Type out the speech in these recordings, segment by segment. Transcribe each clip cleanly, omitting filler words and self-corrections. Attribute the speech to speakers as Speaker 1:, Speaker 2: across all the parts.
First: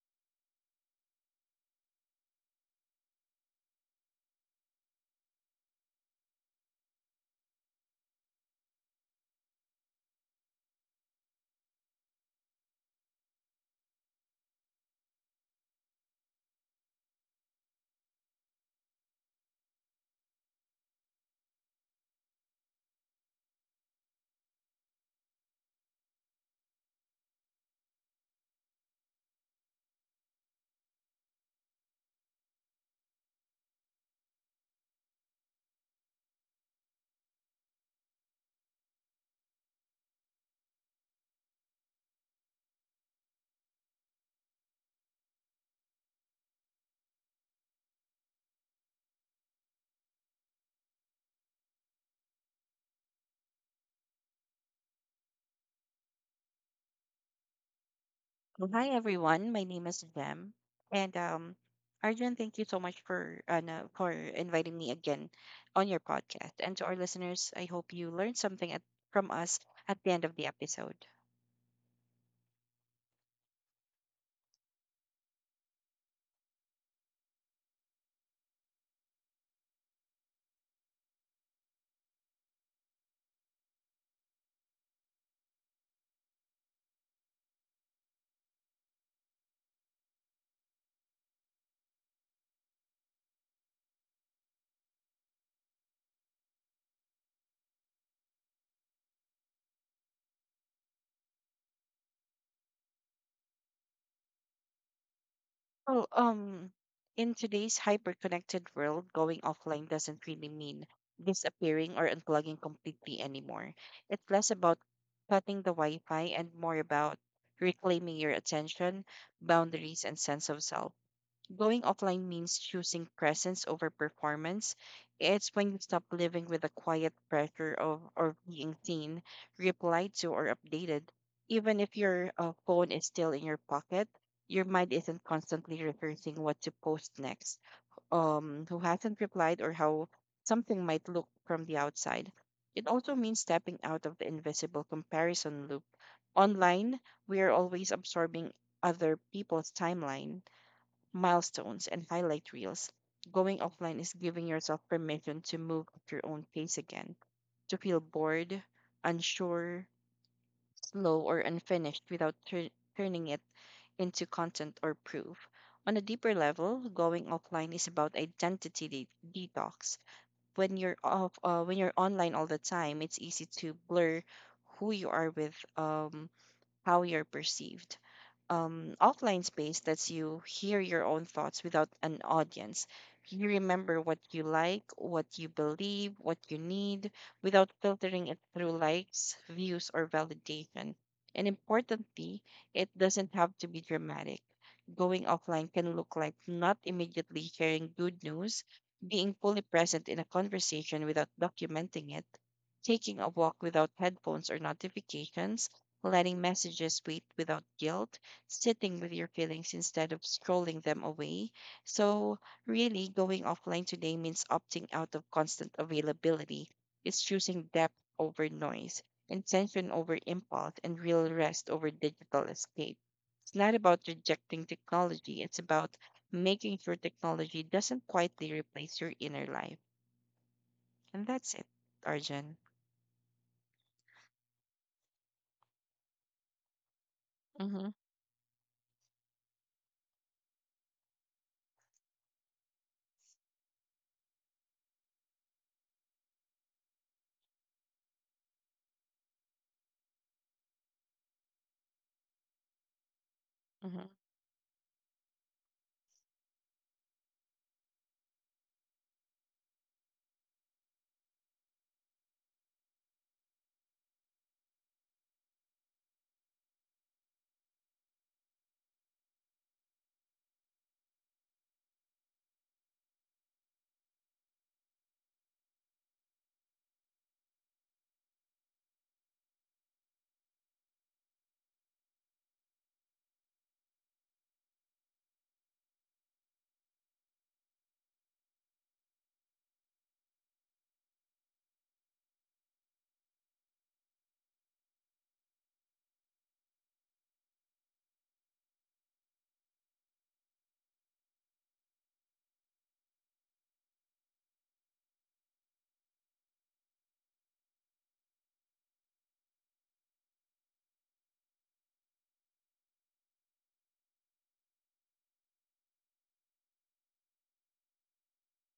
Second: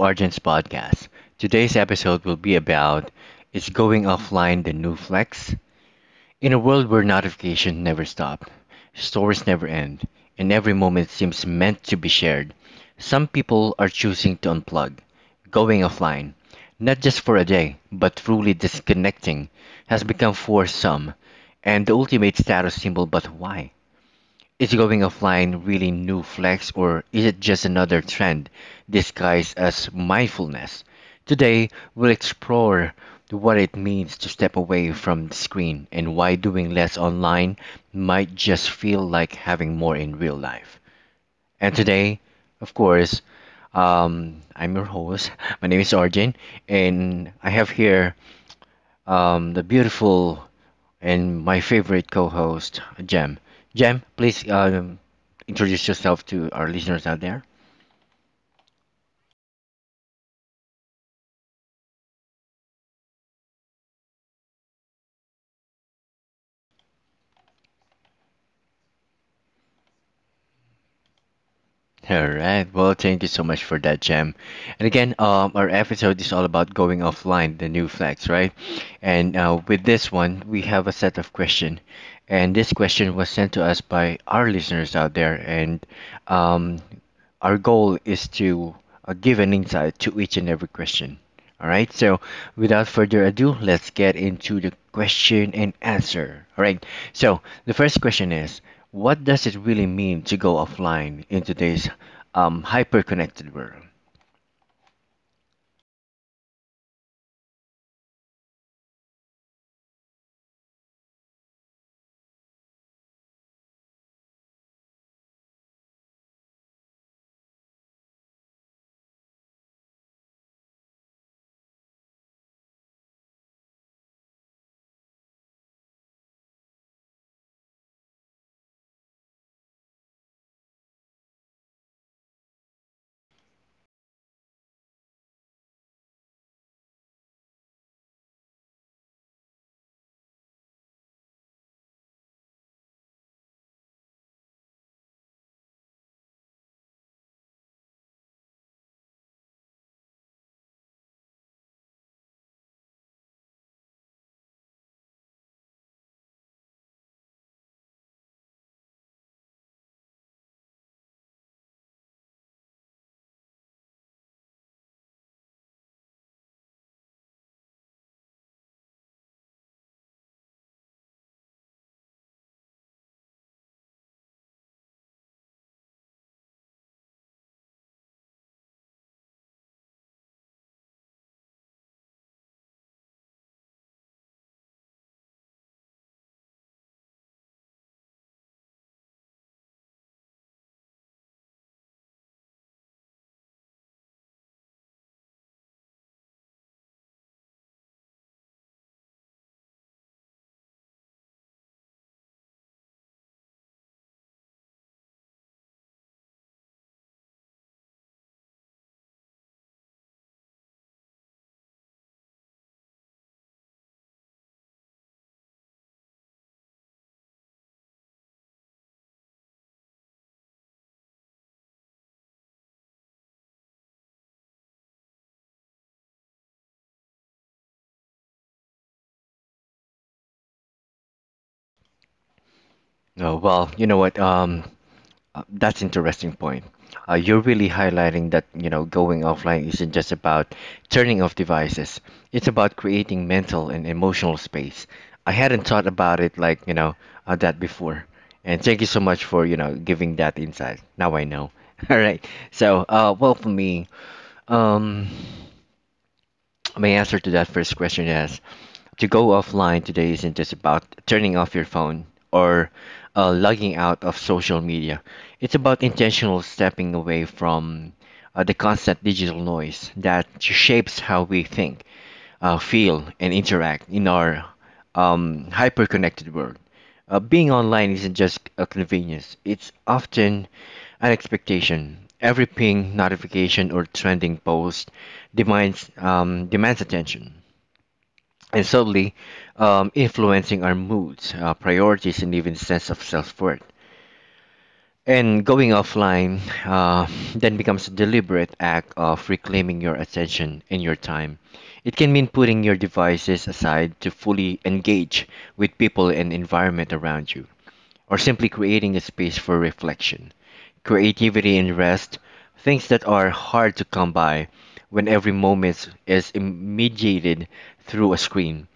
Speaker 1: Argent's podcast. Today's episode will be about Is Going Offline the New Flex? In a world where notifications never stop, stories never end, and every moment seems meant to be shared, some people are choosing to unplug, going offline. Not just for a day, but truly disconnecting has become for some and the ultimate status symbol, but why? Is going offline really new flex or is it just another trend disguised as mindfulness? Today, we'll explore what it means to step away from the screen and why doing less online might just feel like having more in real life. And today, of course, I'm your host. My name is Arjun, and I have here the beautiful and my favorite co-host, Jem. Jem, please introduce yourself to our listeners out there.
Speaker 2: Well, hi everyone. My name is Jem, and Arjun, thank you so much for no, for inviting me again on your podcast. And to our listeners, I hope you learned from us at the end of the episode.
Speaker 1: All right. Well, thank you so much for that, Jam. And again, our episode is all about going offline, the new flags, right? And with this one, we have a set of question, and this question was sent to us by our listeners out there, and um, our goal is to give an insight to each and every question. All right, so without further ado, let's get into the question and answer. All right, so the first question is: what does it really mean to go offline in today's hyper connected world?
Speaker 2: Well, um, in today's hyper-connected world, going offline doesn't really mean disappearing or unplugging completely anymore. It's less about cutting the Wi-Fi and more about reclaiming your attention, boundaries, and sense of self. Going offline means choosing presence over performance. It's when you stop living with the quiet pressure of or being seen, replied to, or updated. Even if your phone is still in your pocket, your mind isn't constantly rehearsing what to post next, who hasn't replied, or how something might look from the outside. It also means stepping out of the invisible comparison loop. Online, we are always absorbing other people's timeline milestones, and highlight reels. Going offline is giving yourself permission to move at your own pace again, to feel bored, unsure, slow, or unfinished without turning it into content or proof. On a deeper level, going offline is about identity detox. When you're online all the time, it's easy to blur who you are with how you're perceived. Offline space lets you hear your own thoughts without an audience. You remember what you like, what you believe, what you need, without filtering it through likes, views, or validation. And importantly, it doesn't have to be dramatic. Going offline can look like not immediately sharing good news, being fully present in a conversation without documenting it, taking a walk without headphones or notifications, letting messages wait without guilt, sitting with your feelings instead of scrolling them away. So, really, going offline today means opting out of constant availability. It's choosing depth over noise, intention over impulse, and real rest over digital escape. It's not about rejecting technology, it's about making sure technology doesn't quietly replace your inner life. And that's it, Arjun.
Speaker 1: Oh, well, you know what? That's interesting point. You're really
Speaker 2: Mm-hmm.
Speaker 1: highlighting that you know going offline isn't just about turning off devices. It's about creating mental and emotional space. I hadn't thought about it like you know that before. And thank you so much for you know giving that insight. Now I know. All right. So well for me, um. my answer to that first question is to go offline today isn't just about turning off your phone or logging out of social media. It's about intentional stepping away from the constant digital noise that shapes how we think, feel, and interact in our hyper connected world. Being online isn't just a convenience, it's often an expectation. Every ping, notification, or trending post demands attention and subtly influencing our moods, priorities, and even sense of self-worth. And going offline then becomes a deliberate act of reclaiming your attention and your time. It can mean putting your devices aside to fully engage with people and environment around you or simply creating a space for reflection, creativity, and rest, things that are hard to come by when every moment is mediated through a screen.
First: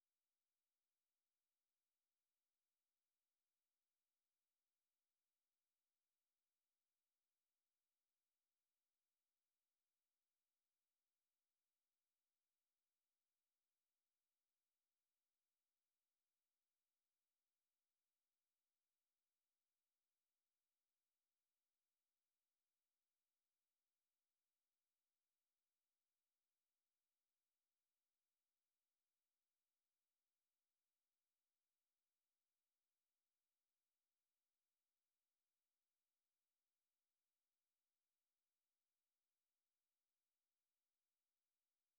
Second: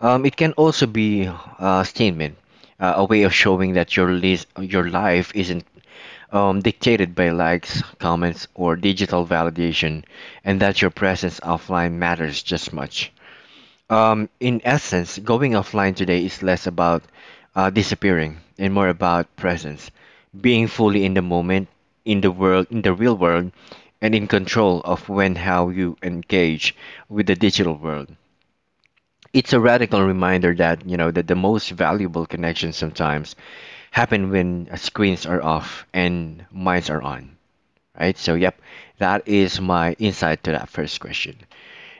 Speaker 1: It can also be a statement, a way of showing that your your life isn't dictated by likes, comments, or digital validation, and that your presence offline matters just much. In essence, going offline today is less about disappearing and more about presence, being fully in the moment, in the world, in the real world, and in control of when, how you engage with the digital world. It's a radical reminder that you know that the most valuable connections sometimes happen when screens are off and minds are on. Right. So, yep, that is my insight to that first question.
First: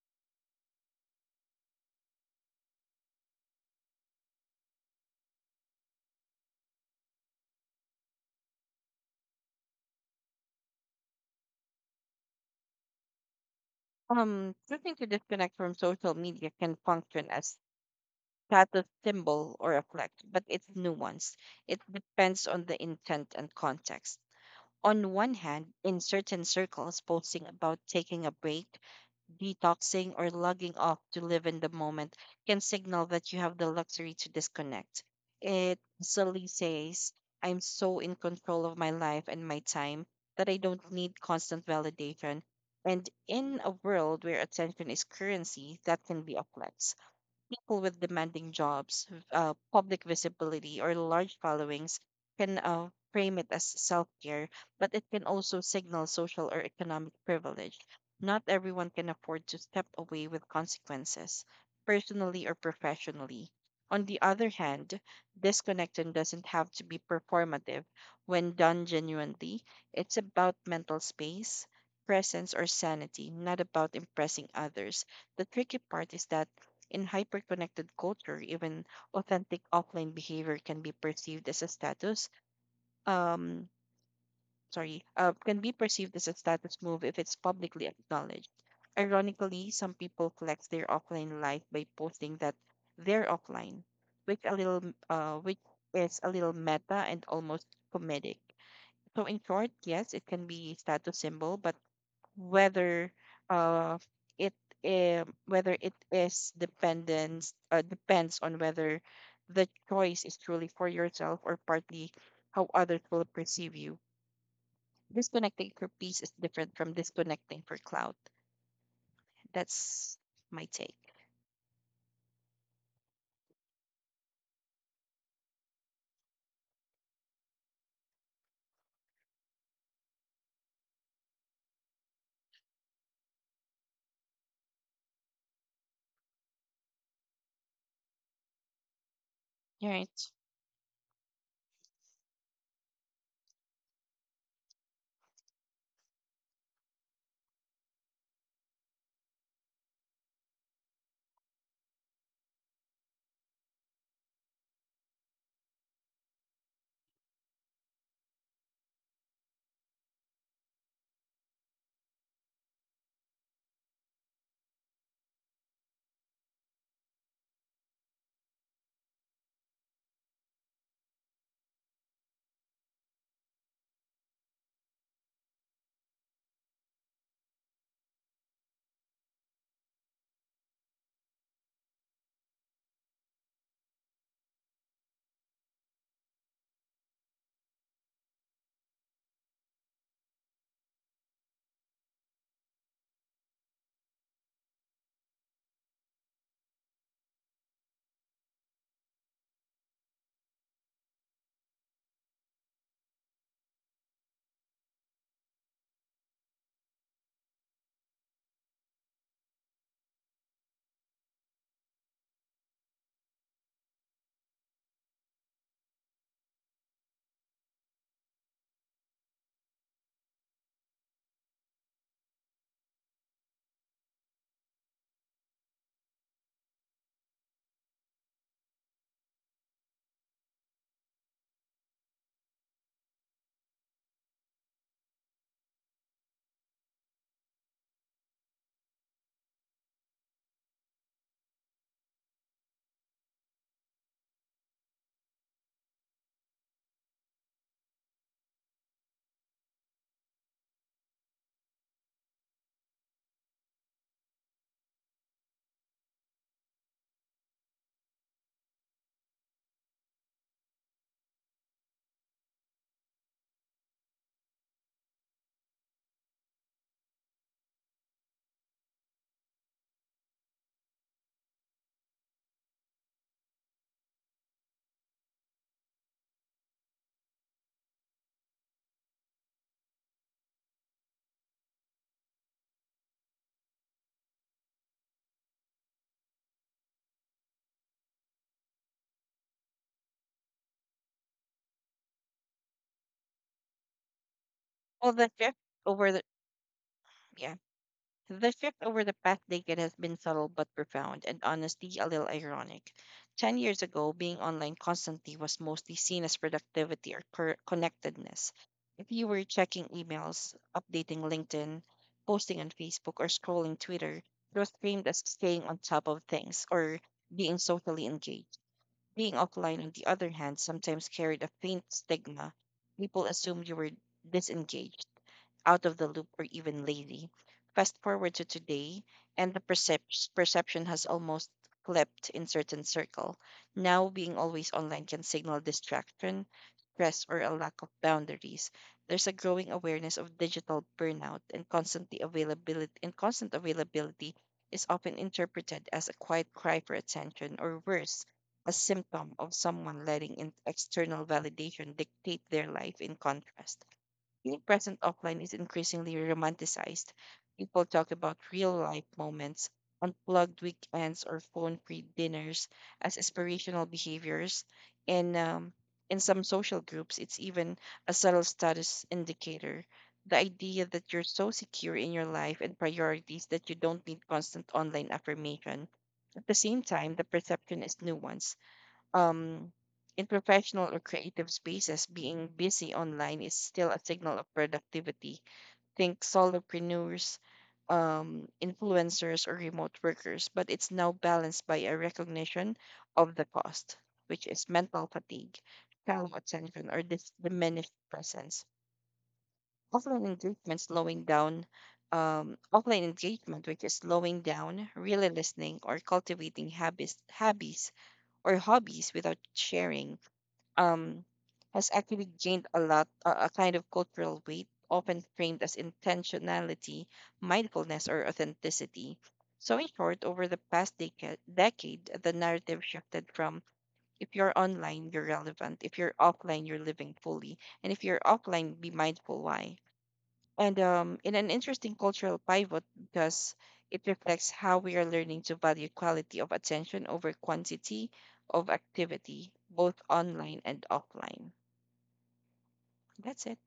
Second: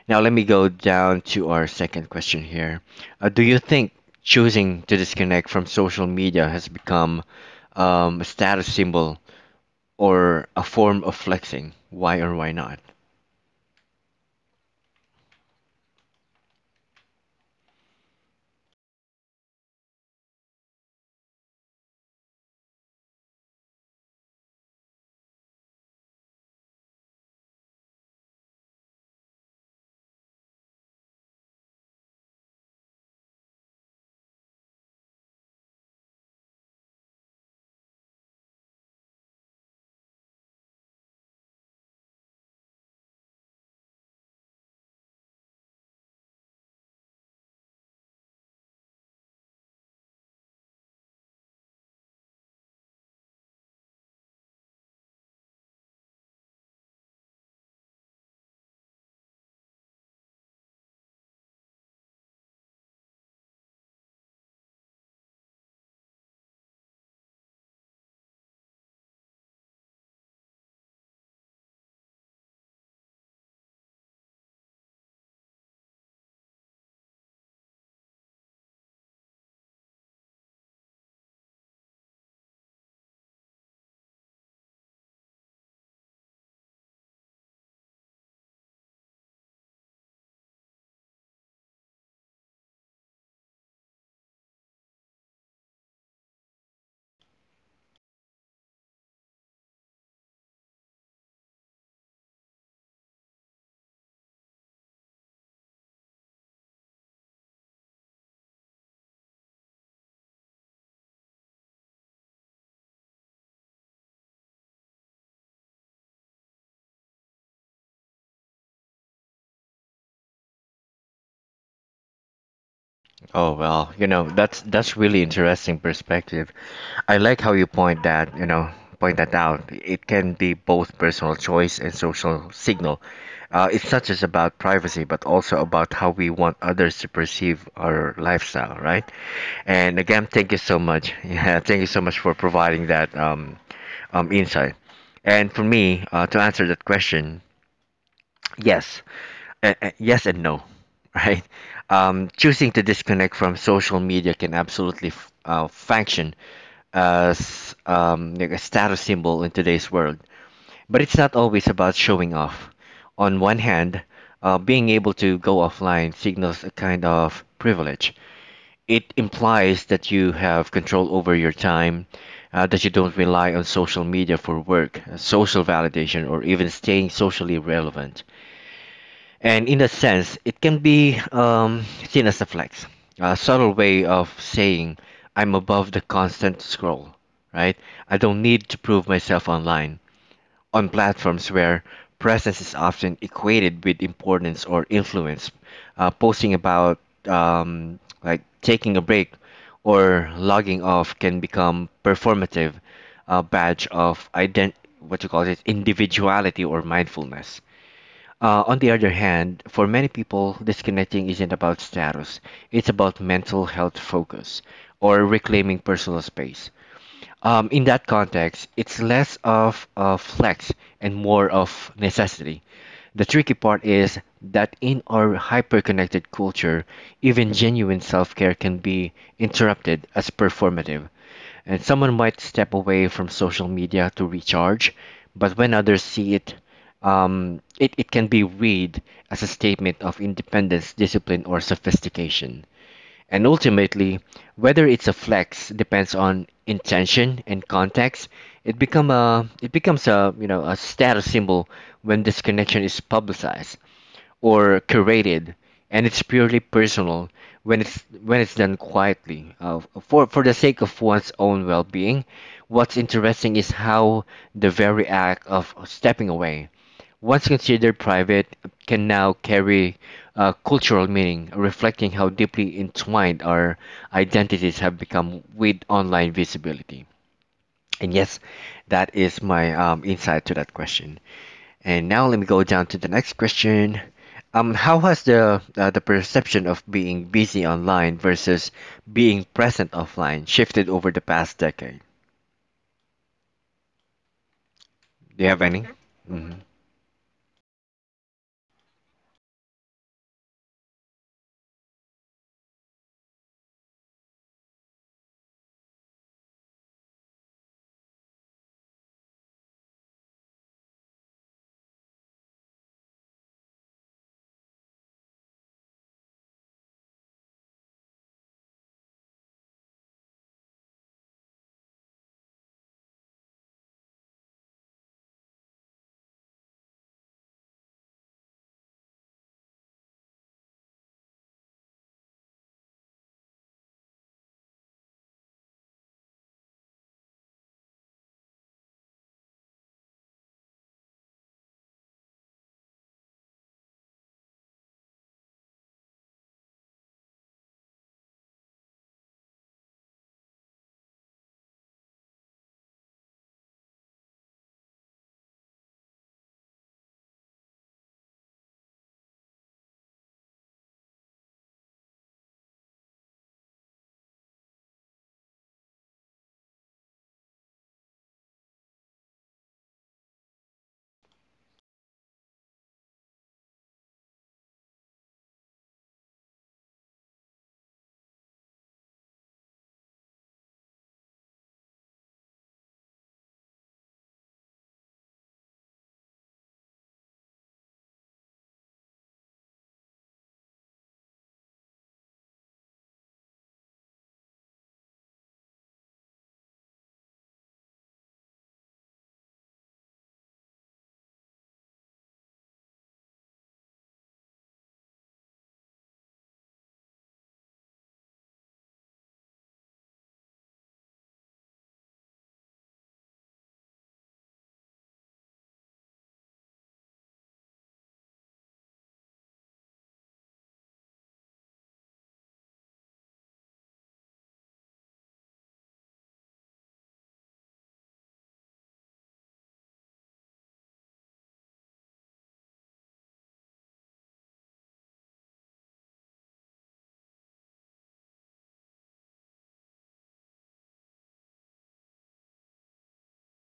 Speaker 1: Now let me go down to our second question here. Do you think choosing to disconnect from social media has become a status symbol or a form of flexing? Why or why not?
Speaker 2: Choosing to disconnect from social media can function as status symbol or a flex, but it's nuanced. It depends on the intent and context. On one hand, in certain circles, posting about taking a break detoxing, or logging off to live in the moment can signal that you have the luxury to disconnect. It silly says, I'm so in control of my life and my time that I don't need constant validation. And in a world where attention is currency, that can be a flex people with demanding jobs, public visibility, or large followings can frame it as self care, but it can also signal social or economic privilege. Not everyone can afford to step away with consequences, personally or professionally. On the other hand, disconnection doesn't have to be performative. When done genuinely, it's about mental space, presence, or sanity, not about impressing others. The tricky part is that in hyper-connected culture, even authentic offline behavior can be perceived as a status. Um, can be perceived as a status move if it's publicly acknowledged. Ironically, some people flex their offline life by posting that they're offline, which a little, which is a little meta and almost comedic. So in short, yes, it can be status symbol, but whether uh it whether it is dependence depends on whether the choice is truly for yourself or partly how others will perceive you. Disconnecting for peace is different from disconnecting for clout. That's my take.
Speaker 1: Oh well, you know, that's really interesting perspective. I like how you point that, you know, point that out. It can be both personal choice and social signal. It's not just about privacy, but also about how we want others to perceive our lifestyle, right?
Speaker 2: All
Speaker 1: And again,
Speaker 2: right.
Speaker 1: thank you so much. Yeah, thank you so much for providing that insight. And for me, to answer that question, yes, and yes and no, right? Choosing to disconnect from social media can absolutely function as like a status symbol in today's world. But it's not always about showing off. On one hand, being able to go offline signals a kind of privilege. It implies that you have control over your time, that you don't rely on social media for work, social validation, or even staying socially relevant. And in a sense, it can be seen as a flex, a subtle way of saying, I'm above the constant scroll, right? I don't need to prove myself online, on platforms where presence is often equated with importance or influence. Posting about, like, taking a break or logging off can become performative, a badge of what you call it, individuality or mindfulness. On the other hand, for many people, disconnecting isn't about status, it's about mental health focus or reclaiming personal space. In that context, it's less of a flex and more of necessity. The tricky part is that in our hyper-connected culture, even genuine self-care can be interrupted as performative. And someone might step away from social media to recharge, but when others see it, it can be read as a statement of independence, discipline, or sophistication. And ultimately, whether it's a flex depends on intention and context. It becomes a you know a status symbol when this connection is publicized or curated, and it's purely personal when it's done quietly for the sake of one's own well-being. What's interesting is how the very act of stepping away once considered private, can now carry a cultural meaning, reflecting how deeply entwined our identities have become with online visibility. And yes, that is my insight to that question. And now let me go down to the next question. How has the the perception of being busy online versus being present offline shifted over the past decade?
Speaker 2: Well, the
Speaker 1: Do you
Speaker 2: shift
Speaker 1: have any?
Speaker 2: over the
Speaker 1: Hmm.
Speaker 2: yeah. The shift over the past decade has been subtle but profound, and honestly, a little ironic. 10 years ago, being online constantly was mostly seen as productivity or connectedness. If you were checking emails, updating LinkedIn, posting on Facebook, or scrolling Twitter, it was framed as staying on top of things or being socially engaged. Being offline, on the other hand, sometimes carried a faint stigma. People assumed you were disengaged out of the loop, or even lazy. Fast forward to today, and the perception has almost flipped in certain circle. Now, being always online can signal distraction, stress, or a lack of boundaries. There's a growing awareness of digital burnout, and constant availability is often interpreted as a quiet cry for attention, or worse, a symptom of someone letting in external validation dictate their life in contrast. Being present offline is increasingly romanticized. People talk about real life moments, unplugged weekends, or phone free dinners as aspirational behaviors. And in some social groups, it's even a subtle status indicator. The idea that you're so secure in your life and priorities that you don't need constant online affirmation. At the same time, the perception is nuanced, um, in professional or creative spaces, being busy online is still a signal of productivity. Think solopreneurs, influencers, or remote workers, but it's now balanced by a recognition of the cost, which is mental fatigue, shallow attention, or this diminished presence. Offline engagement slowing down. Offline engagement, which is slowing down, really listening, or cultivating habits or hobbies without sharing um, has actually gained a lot, a kind of cultural weight, often framed as intentionality, mindfulness, or authenticity. So, in short, over the past decade, the narrative shifted from if you're online, you're relevant, if you're offline, you're living fully, and if you're offline, be mindful why and in an interesting cultural pivot because it reflects how we are learning to value quality of attention over quantity of activity, both online and offline. That's it.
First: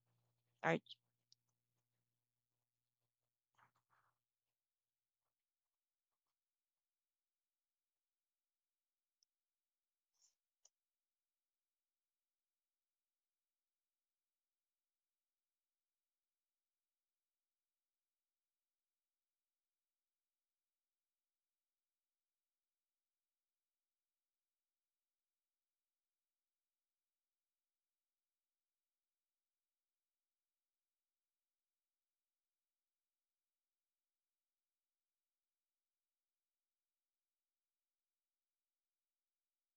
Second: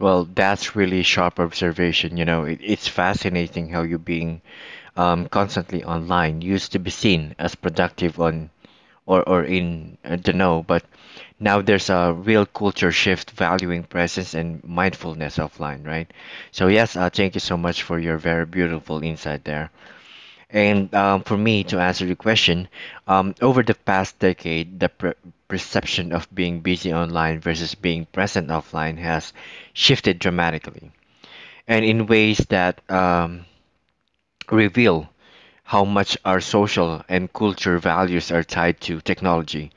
Speaker 1: Well, that's
Speaker 2: Art.
Speaker 1: really sharp observation. You know, it's fascinating how you being constantly online used to be seen as productive on or in the know, but now there's a real culture shift valuing presence and mindfulness offline, right? So yes, thank you so much for your very beautiful insight there. And for me to answer your question, over the past decade, the perception of being busy online versus being present offline has shifted dramatically, and in ways that reveal how much our social and culture values are tied to technology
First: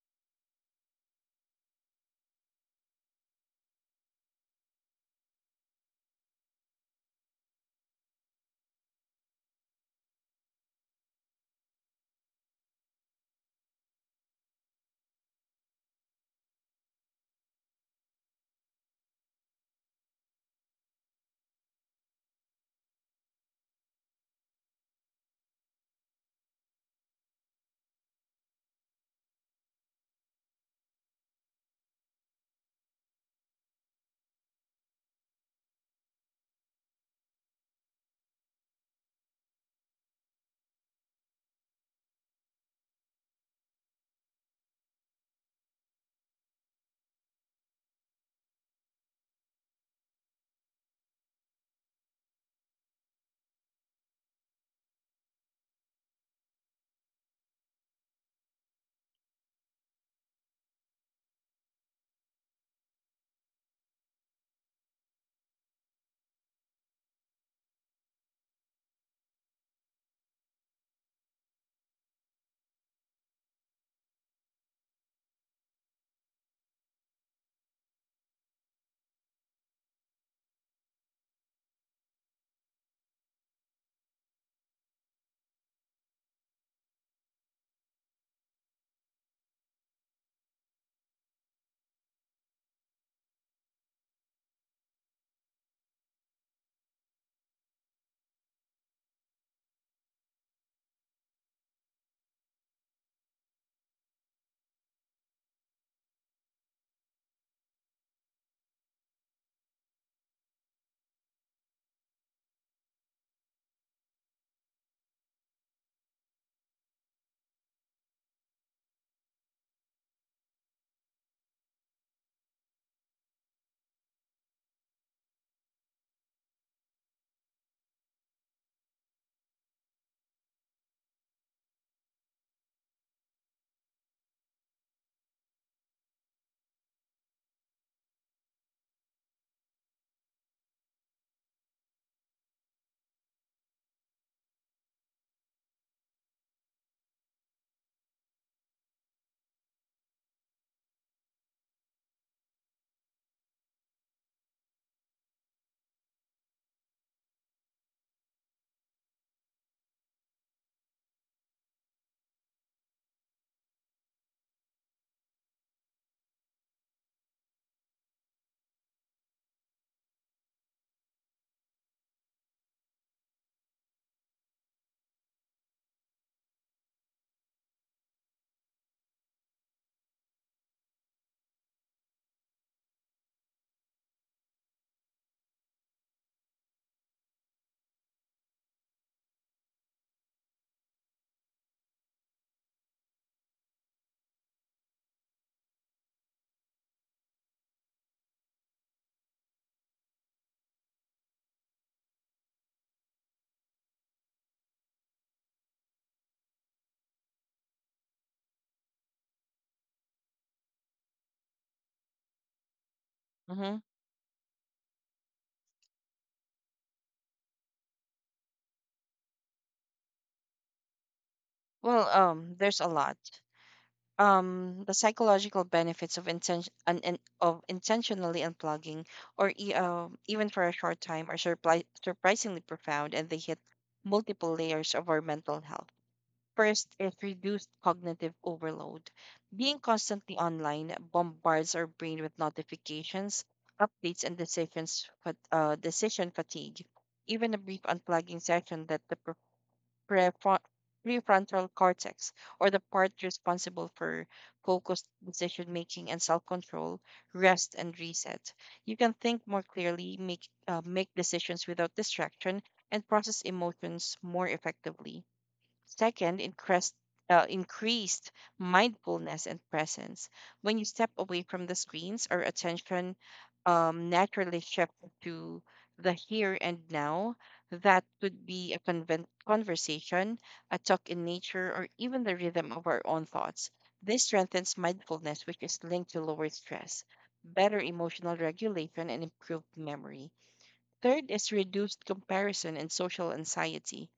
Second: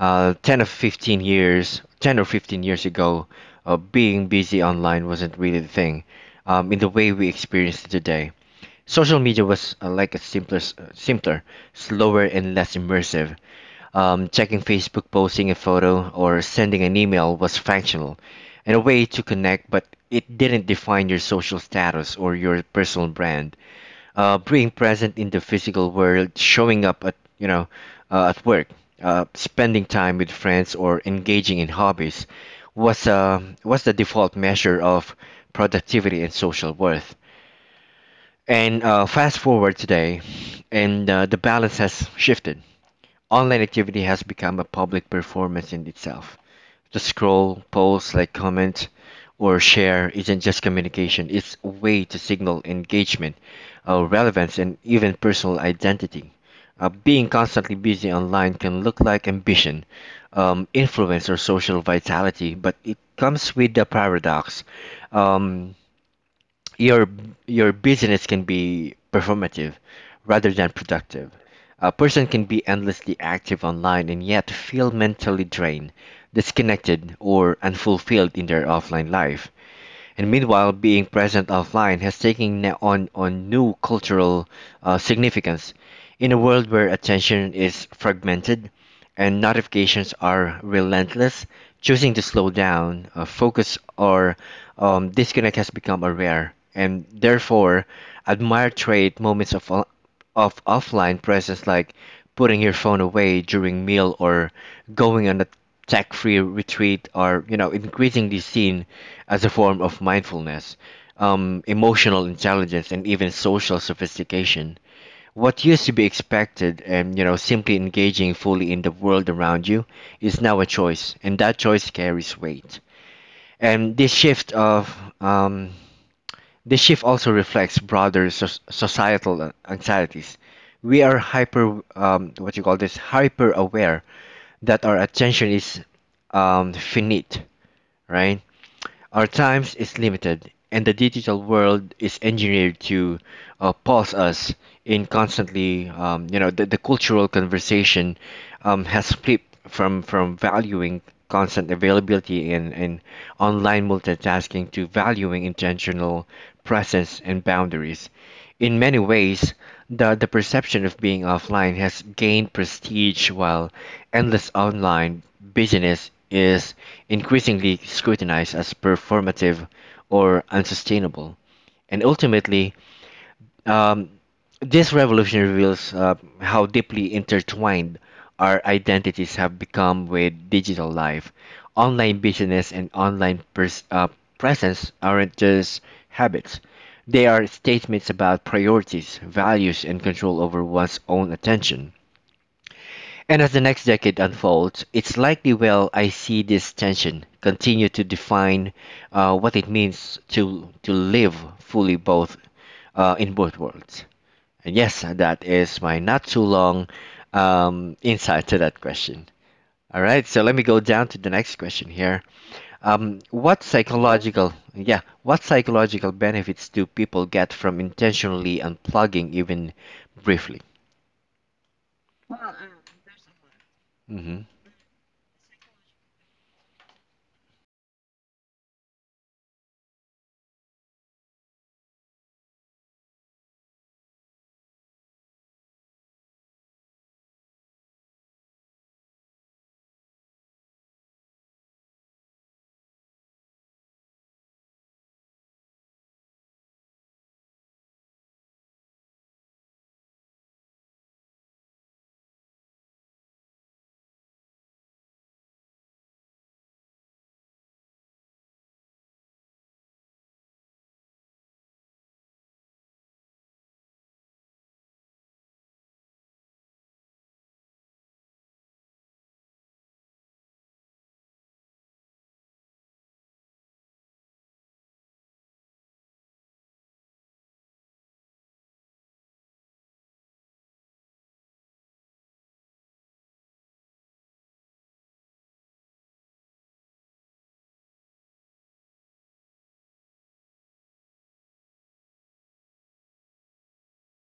Speaker 1: 10 or 15 years ago being busy online wasn't really the thing in the way we experience it today. Social media was like simpler, slower and less immersive, checking facebook, posting a photo or sending an email was functional and a way to connect, but it didn't define your social status or your personal brand. Uh, being present in the physical world, showing up at you know at work, spending time with friends, or engaging in hobbies was the default measure of productivity and social worth. And fast forward today, and the balance has shifted. Online activity has become a public performance in itself. The scroll, post, like, comment, or share isn't just communication, it's a way to signal engagement, relevance, and even personal identity. Being constantly busy online can look like ambition, influence, or social vitality, but it comes with the paradox. Um, your your busyness can be performative rather than productive. A person can be endlessly active online and yet feel mentally drained, disconnected, or unfulfilled in their offline life, and meanwhile being present offline has taken on new cultural significance. In a world where attention is fragmented and notifications are relentless, choosing to slow down, focus, or disconnect has become a rare and therefore admired trait. Moments of offline presence like putting your phone away during meal or going on a tech-free retreat are you know increasingly seen as a form of mindfulness, emotional intelligence and even social sophistication. What used to be expected and you know simply engaging fully in the world around you is now a choice, and that choice carries weight. And this shift of um, the shift also reflects broader societal anxieties. We are hyper, what you call this, hyper aware that our attention is finite, right? Our time is limited, and the digital world is engineered to pause us in constantly. You know, the cultural conversation has flipped from valuing constant availability and online multitasking to valuing intentional presence and boundaries. In many ways, the perception of being offline has gained prestige while endless online business is increasingly scrutinized as performative or unsustainable. And ultimately, um, this revolution reveals how deeply intertwined our identities have become with digital life. Online business and presence aren't just habits, they are statements about priorities, values, and control over one's own attention. And as the next decade unfolds, it's likely I see this tension continue to define what it means to live fully both in both worlds. And yes, that is my not too long insight to that question. All right, so let me go down to the next question here.
Speaker 2: Hmm.
Speaker 1: What psychological benefits do people get from intentionally unplugging, even briefly?
Speaker 2: There's a lot.
Speaker 1: hmm
Speaker 2: The psychological benefits of intentionally unplugging, or even for a short time, are surprisingly profound, and they hit multiple layers of our mental health. First is reduced cognitive overload. Being constantly online bombards our brain with notifications, updates, and decisions, decision fatigue. Even a brief unplugging session that the prefron- prefrontal cortex, or the part responsible for focused decision making and self control, rest and reset. You can think more clearly, make decisions without distraction, and process emotions more effectively. Second, increased mindfulness and presence. When you step away from the screens, our attention naturally shifts to the here and now. That could be a conversation, a talk in nature, or even the rhythm of our own thoughts. This strengthens mindfulness, which is linked to lower stress, better emotional regulation, and improved memory. Third is reduced comparison and social anxiety.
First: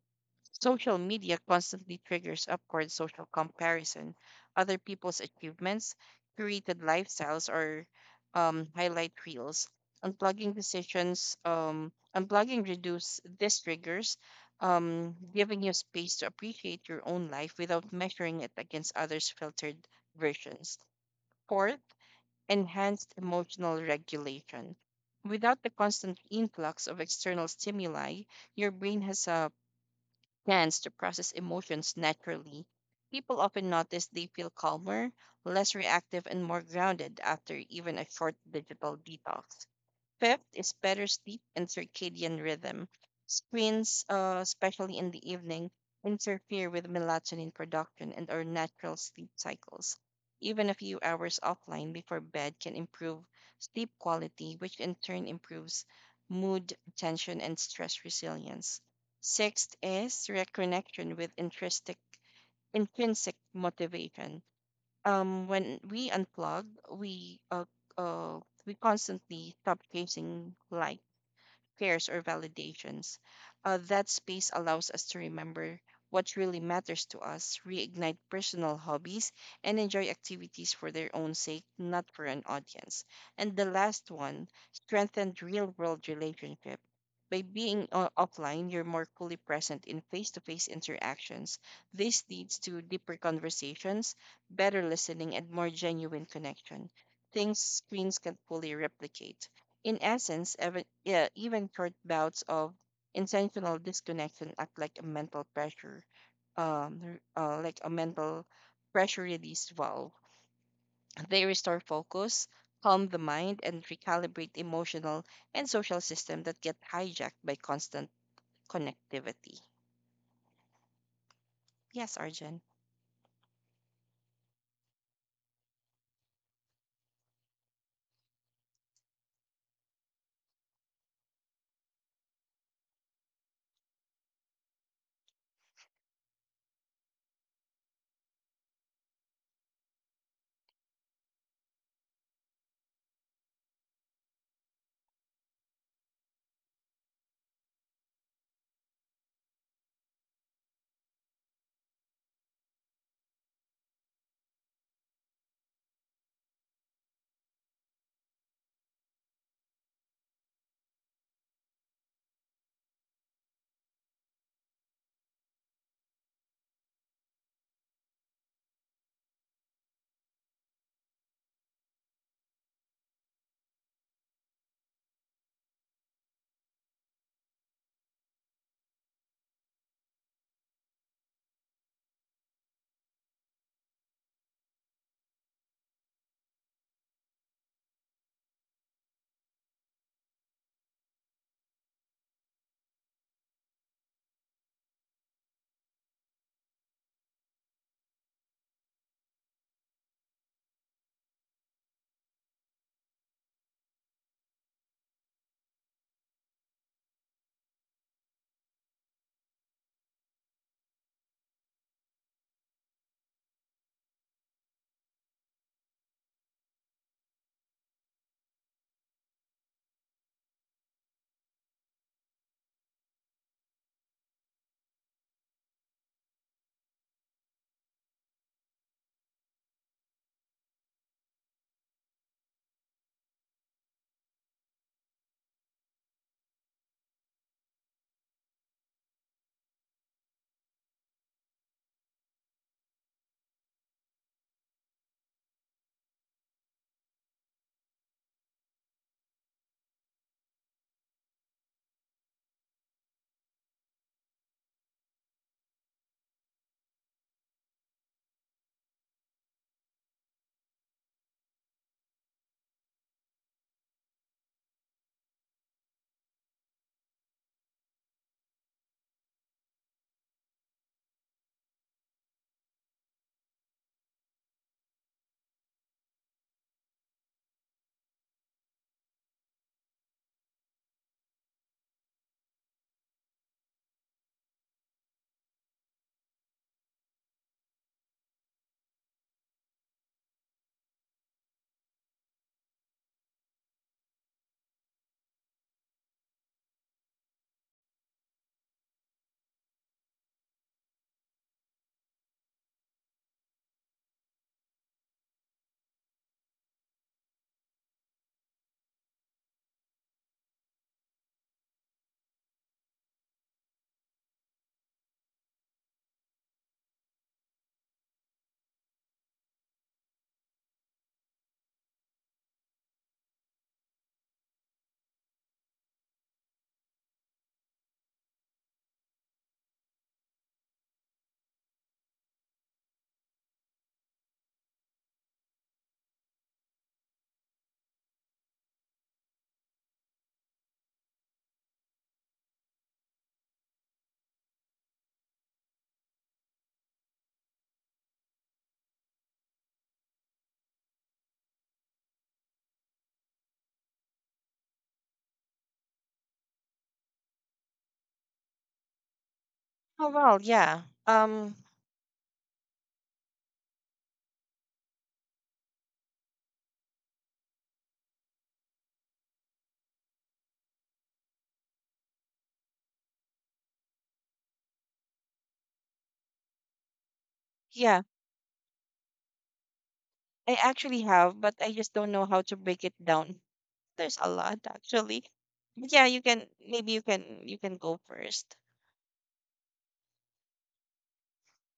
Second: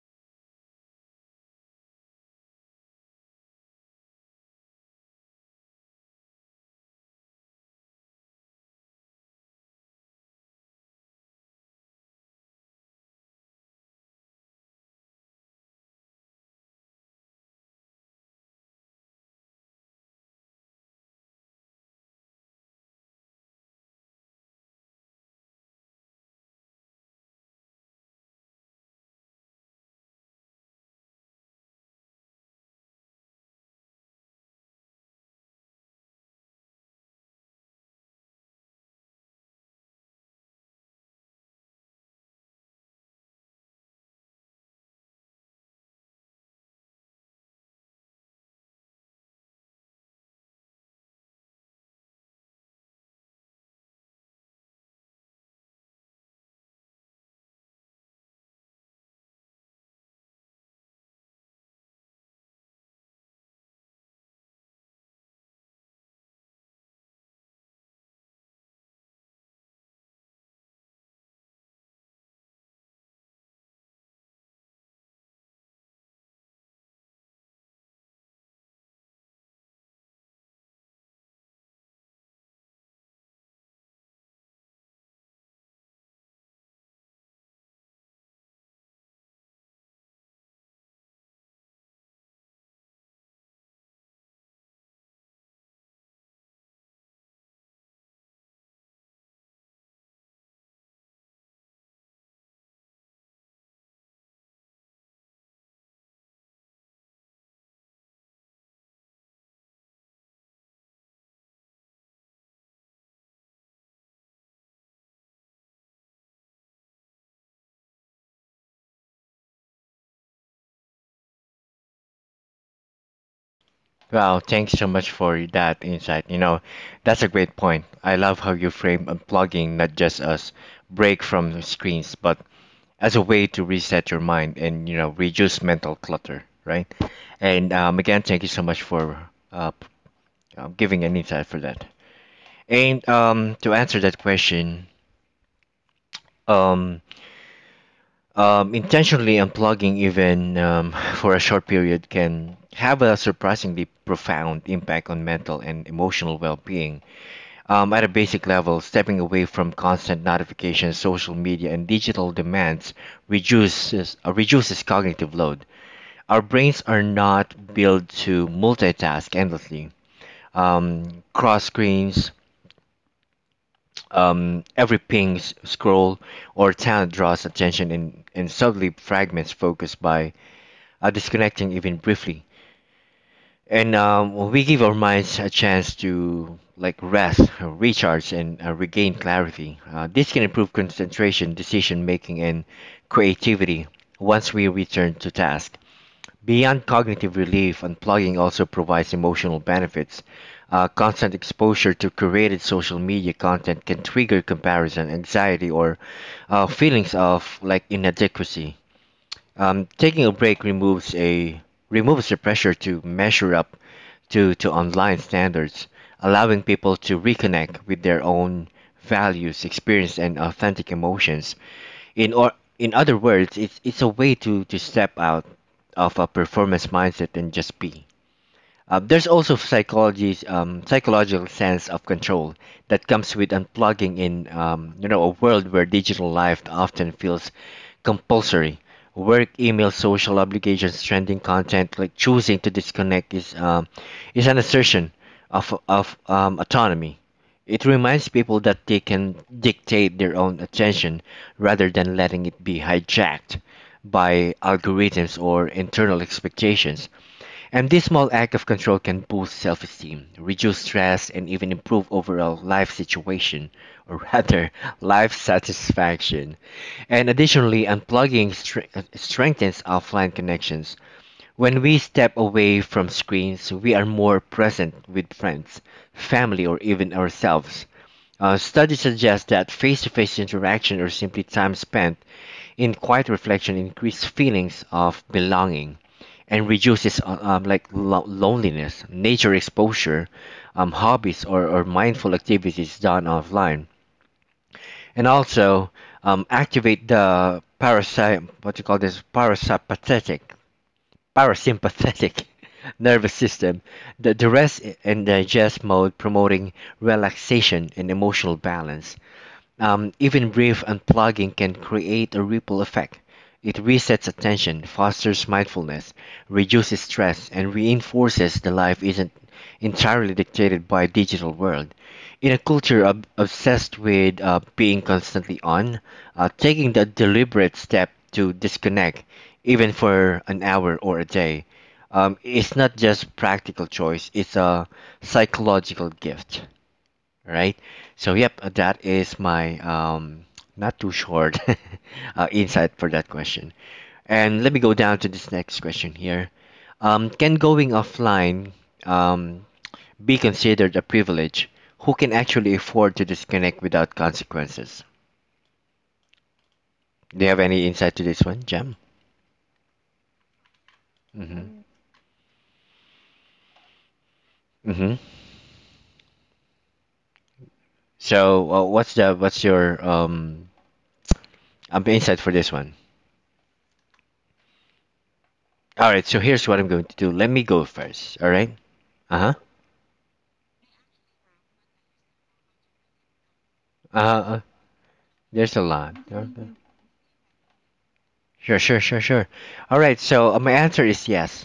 Speaker 2: Social media constantly triggers upward social comparison. Other people's achievements, curated lifestyles, or highlight reels. Unplugging reduce these triggers, giving you space to appreciate your own life without measuring it against others' filtered versions. Fourth, enhanced emotional regulation. Without the constant influx of external stimuli, your brain has a chance to process emotions naturally, people often notice they feel calmer, less reactive, and more grounded after even a short digital detox. Fifth is better sleep and circadian rhythm. Screens, especially in the evening, interfere with melatonin production and our natural sleep cycles. Even a few hours offline before bed can improve sleep quality, which in turn improves mood, attention, and stress resilience. Sixth is reconnection with intrinsic motivation. Um, when we unplug, we uh, uh, we constantly stop chasing light pairs or validations. That space allows us to remember what really matters to us, reignite personal hobbies, and enjoy activities for their own sake, not for an audience. And the last one, strengthened real world relationship. By being offline, you're more fully present in face to face interactions. This leads to deeper conversations, better listening, and more genuine connection. Things screens can fully replicate. In essence, even short bouts of intentional disconnection act like a mental pressure release valve. They restore focus, calm the mind, and recalibrate emotional and social system that get hijacked by constant connectivity. Yes, Arjun.
Speaker 1: Wow, thanks so much for that insight. You know, that's a great point. I love how you frame unplugging not just as break from the screens, but as a way to reset your mind and reduce mental clutter, right? And again, thank you so much for giving an insight for that. And to answer that question, um, intentionally unplugging even for a short period can have a surprisingly profound impact on mental and emotional well-being. At a basic level, stepping away from constant notifications, social media, and digital demands reduces cognitive load. Our brains are not built to multitask endlessly. Cross screens, every scroll, or talent draws attention and, subtly fragments focus by disconnecting even briefly. And we give our minds a chance to like rest, recharge, and regain clarity. This can improve concentration, decision making, and creativity once we return to task. Beyond cognitive relief, unplugging also provides emotional benefits. Constant exposure to curated social media content can trigger comparison, anxiety, or feelings of like inadequacy. Taking a break removes the pressure to measure up to online standards, allowing people to reconnect with their own values, experience, and authentic emotions. In or in other words, it's a way to step out of a performance mindset and just be. There's also psychology's psychological sense of control that comes with unplugging in a world where digital life often feels compulsory. Work, email, social obligations, trending content, like choosing to disconnect is an assertion of autonomy. It reminds people that they can dictate their own attention rather than letting it be hijacked by algorithms or internal expectations. And this small act of control can boost self esteem, reduce stress, and even improve overall life situation, or rather, life satisfaction. And additionally, unplugging strengthens offline connections. When we step away from screens, we are more present with friends, family, or even ourselves. Studies suggest that face to face interaction or simply time spent in quiet reflection increase feelings of belonging and reduces like loneliness. Nature exposure, hobbies, or, mindful activities done offline and also activate the parasy what you call this parasympathetic parasympathetic nervous system, the, rest and digest mode, promoting relaxation and emotional balance. Even brief unplugging can create a ripple effect. It resets attention, fosters mindfulness, reduces stress, and reinforces the life isn't entirely dictated by digital world. In a culture obsessed with being constantly on, taking the deliberate step to disconnect, even for an hour or a day, it's not just practical choice; it's a psychological gift, right? So yep, that is my not too short insight for that question. And let me go down to this next question here. Can going offline um be considered a privilege? Who can actually afford to disconnect without consequences? Do you have any insight to this one, Jam?
Speaker 2: Oh well, yeah. Um,
Speaker 1: Mm-hmm. Mm. Mm-hmm. So what's the what's your insight for this one? All right, so here's what I'm going to do. Let me go
Speaker 2: yeah.
Speaker 1: first. All right. Uh-huh.
Speaker 2: I actually have, but I just don't know how to break it down. There's a
Speaker 1: Uh,
Speaker 2: lot
Speaker 1: uh,
Speaker 2: actually.
Speaker 1: there's
Speaker 2: But
Speaker 1: a
Speaker 2: yeah, you
Speaker 1: lot.
Speaker 2: can maybe you can go first.
Speaker 1: Sure, sure, sure, sure. All right, so my answer is yes.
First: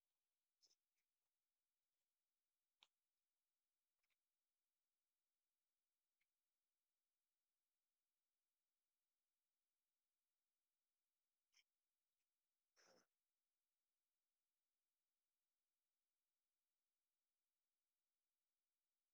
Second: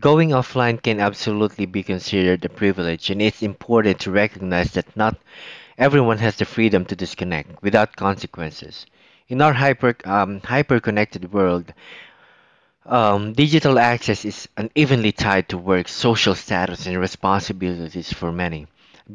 Speaker 1: Going offline can absolutely be considered a privilege, and it's important to recognize that not everyone has the freedom to disconnect without consequences. In our hyper-connected world, digital access is unevenly tied to work, social status, and responsibilities for many.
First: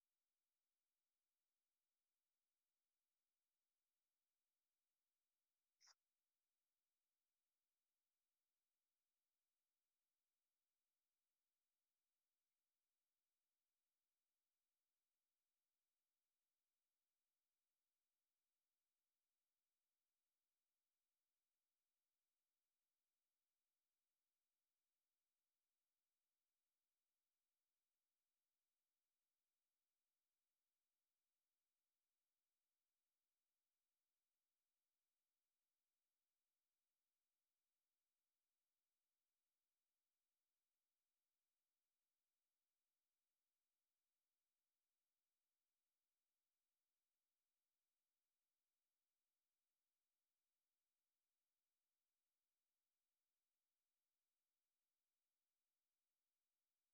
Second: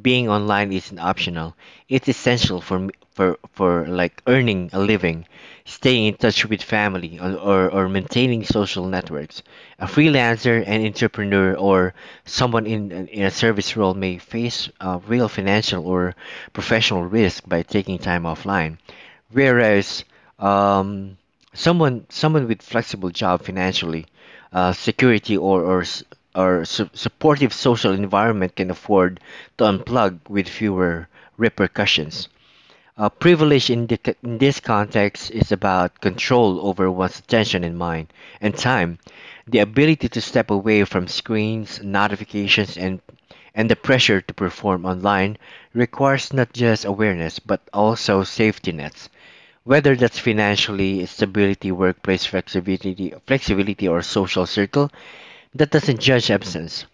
Speaker 1: Being online isn't optional; it's essential for like earning a living, staying in touch with family, or maintaining social networks. A freelancer, an entrepreneur, or someone in a service role may face real financial or professional risk by taking time offline. Whereas um, someone with flexible job financially, security or supportive social environment can afford to unplug with fewer repercussions. Privilege in this context is about control over one's attention and mind and time, the ability to step away from screens, notifications, and the pressure to perform online requires not just awareness but also safety nets, whether that's financially, stability, flexibility or social circle that doesn't judge absence.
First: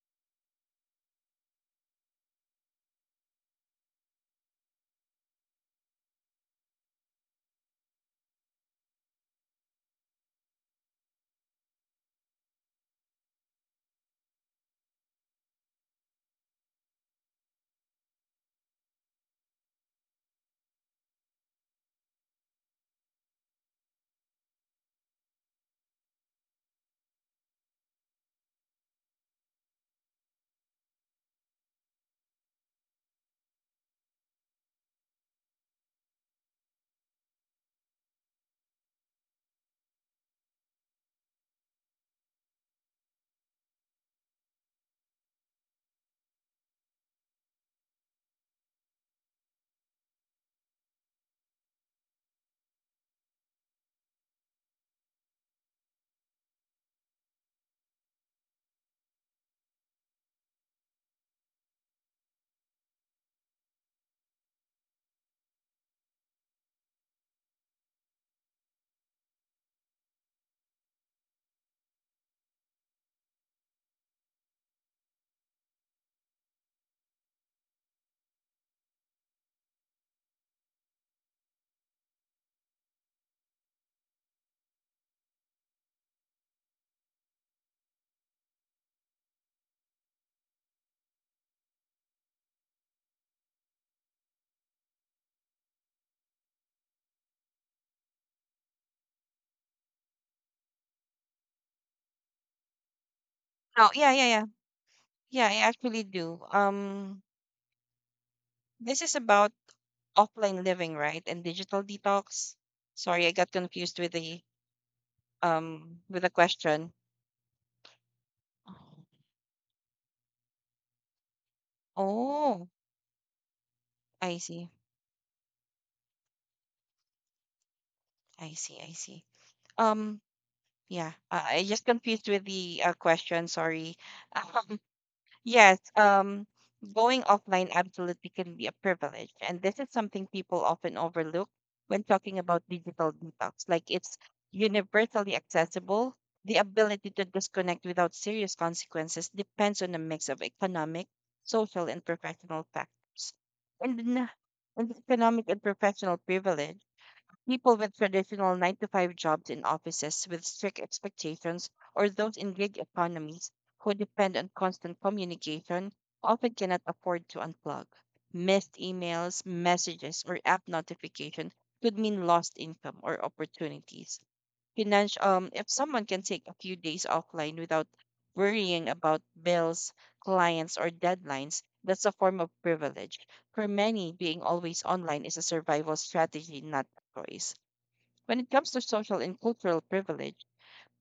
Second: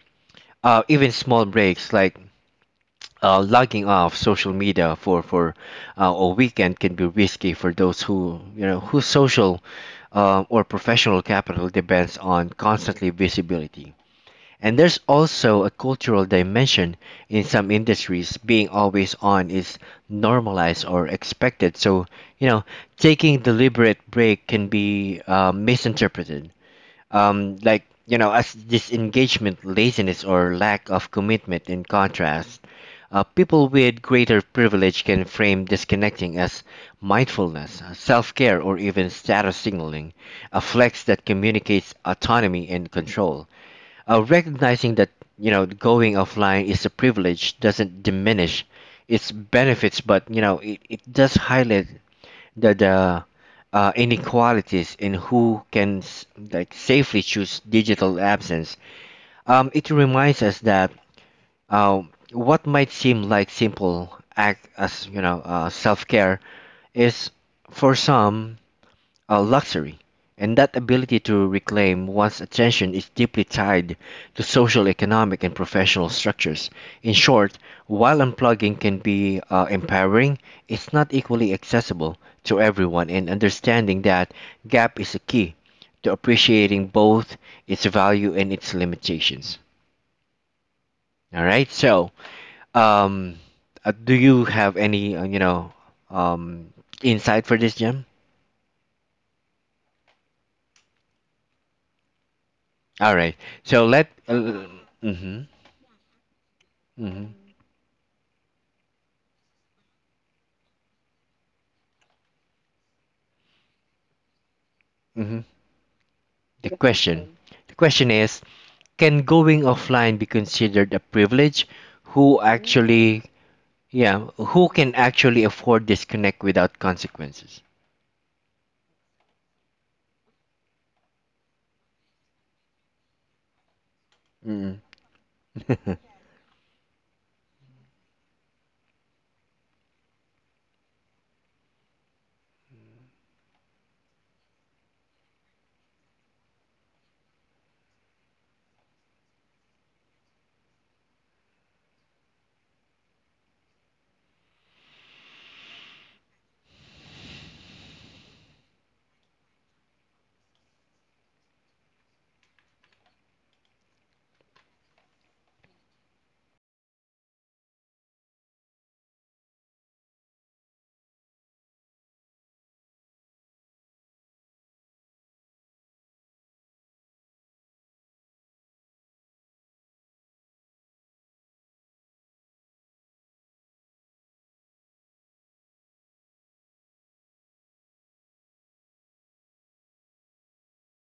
Speaker 1: Even small breaks like logging off social media for a weekend can be risky for those who whose social or professional capital depends on constantly visibility. And there's also a cultural dimension. In some industries being always on is normalized or expected. So, you know, taking deliberate break can be misinterpreted. Like, you know, as disengagement, laziness, or lack of commitment in contrast. People with greater privilege can frame disconnecting as mindfulness, self care, or even status signaling, a flex that communicates autonomy and control. Recognizing that you know going offline is a privilege doesn't diminish its benefits, but you know it does highlight the inequalities in who like safely choose digital absence. It reminds us that uh, what might seem like simple act as you know self care is for some a luxury, and that ability to reclaim one's attention is deeply tied to social, economic, and professional structures. In short, while unplugging can be empowering, it's not equally accessible to everyone, and understanding that gap is a key to appreciating both its value and its limitations. All right, so um, do you have any, you know, um, insight for this, Jim? All right, so
Speaker 2: Oh,
Speaker 1: let.
Speaker 2: yeah, yeah, yeah.
Speaker 1: Mhm.
Speaker 2: Yeah, I actually do.
Speaker 1: Hmm.
Speaker 2: This is about offline living, right? And digital detox. Sorry, I got confused
Speaker 1: Hmm.
Speaker 2: with the
Speaker 1: The
Speaker 2: question.
Speaker 1: question, question. The question is, can going offline be considered a privilege? Who Mm.
Speaker 2: Oh,
Speaker 1: actually, yeah,
Speaker 2: I
Speaker 1: who
Speaker 2: see.
Speaker 1: can actually afford disconnect without consequences?
Speaker 2: I see. I see. Um, yeah, I just confused with the question. Sorry.
Speaker 1: Mm.
Speaker 2: Yes, um, Going offline absolutely can be a privilege, and this is something people often overlook when talking about digital detox. Like it's universally accessible. The ability to disconnect without serious consequences depends on a mix of economic, social, and professional factors. And in the economic and professional privilege, people with traditional 9 to 5 jobs in offices with strict expectations or those in gig economies who depend on constant communication often cannot afford to unplug. Missed emails, messages, or app notification could mean lost income or opportunities. Financial, if someone can take a few days offline without worrying about bills, clients, or deadlines, that's a form of privilege. For many, being always online is a survival strategy, not a choice. When it comes to social and cultural privilege,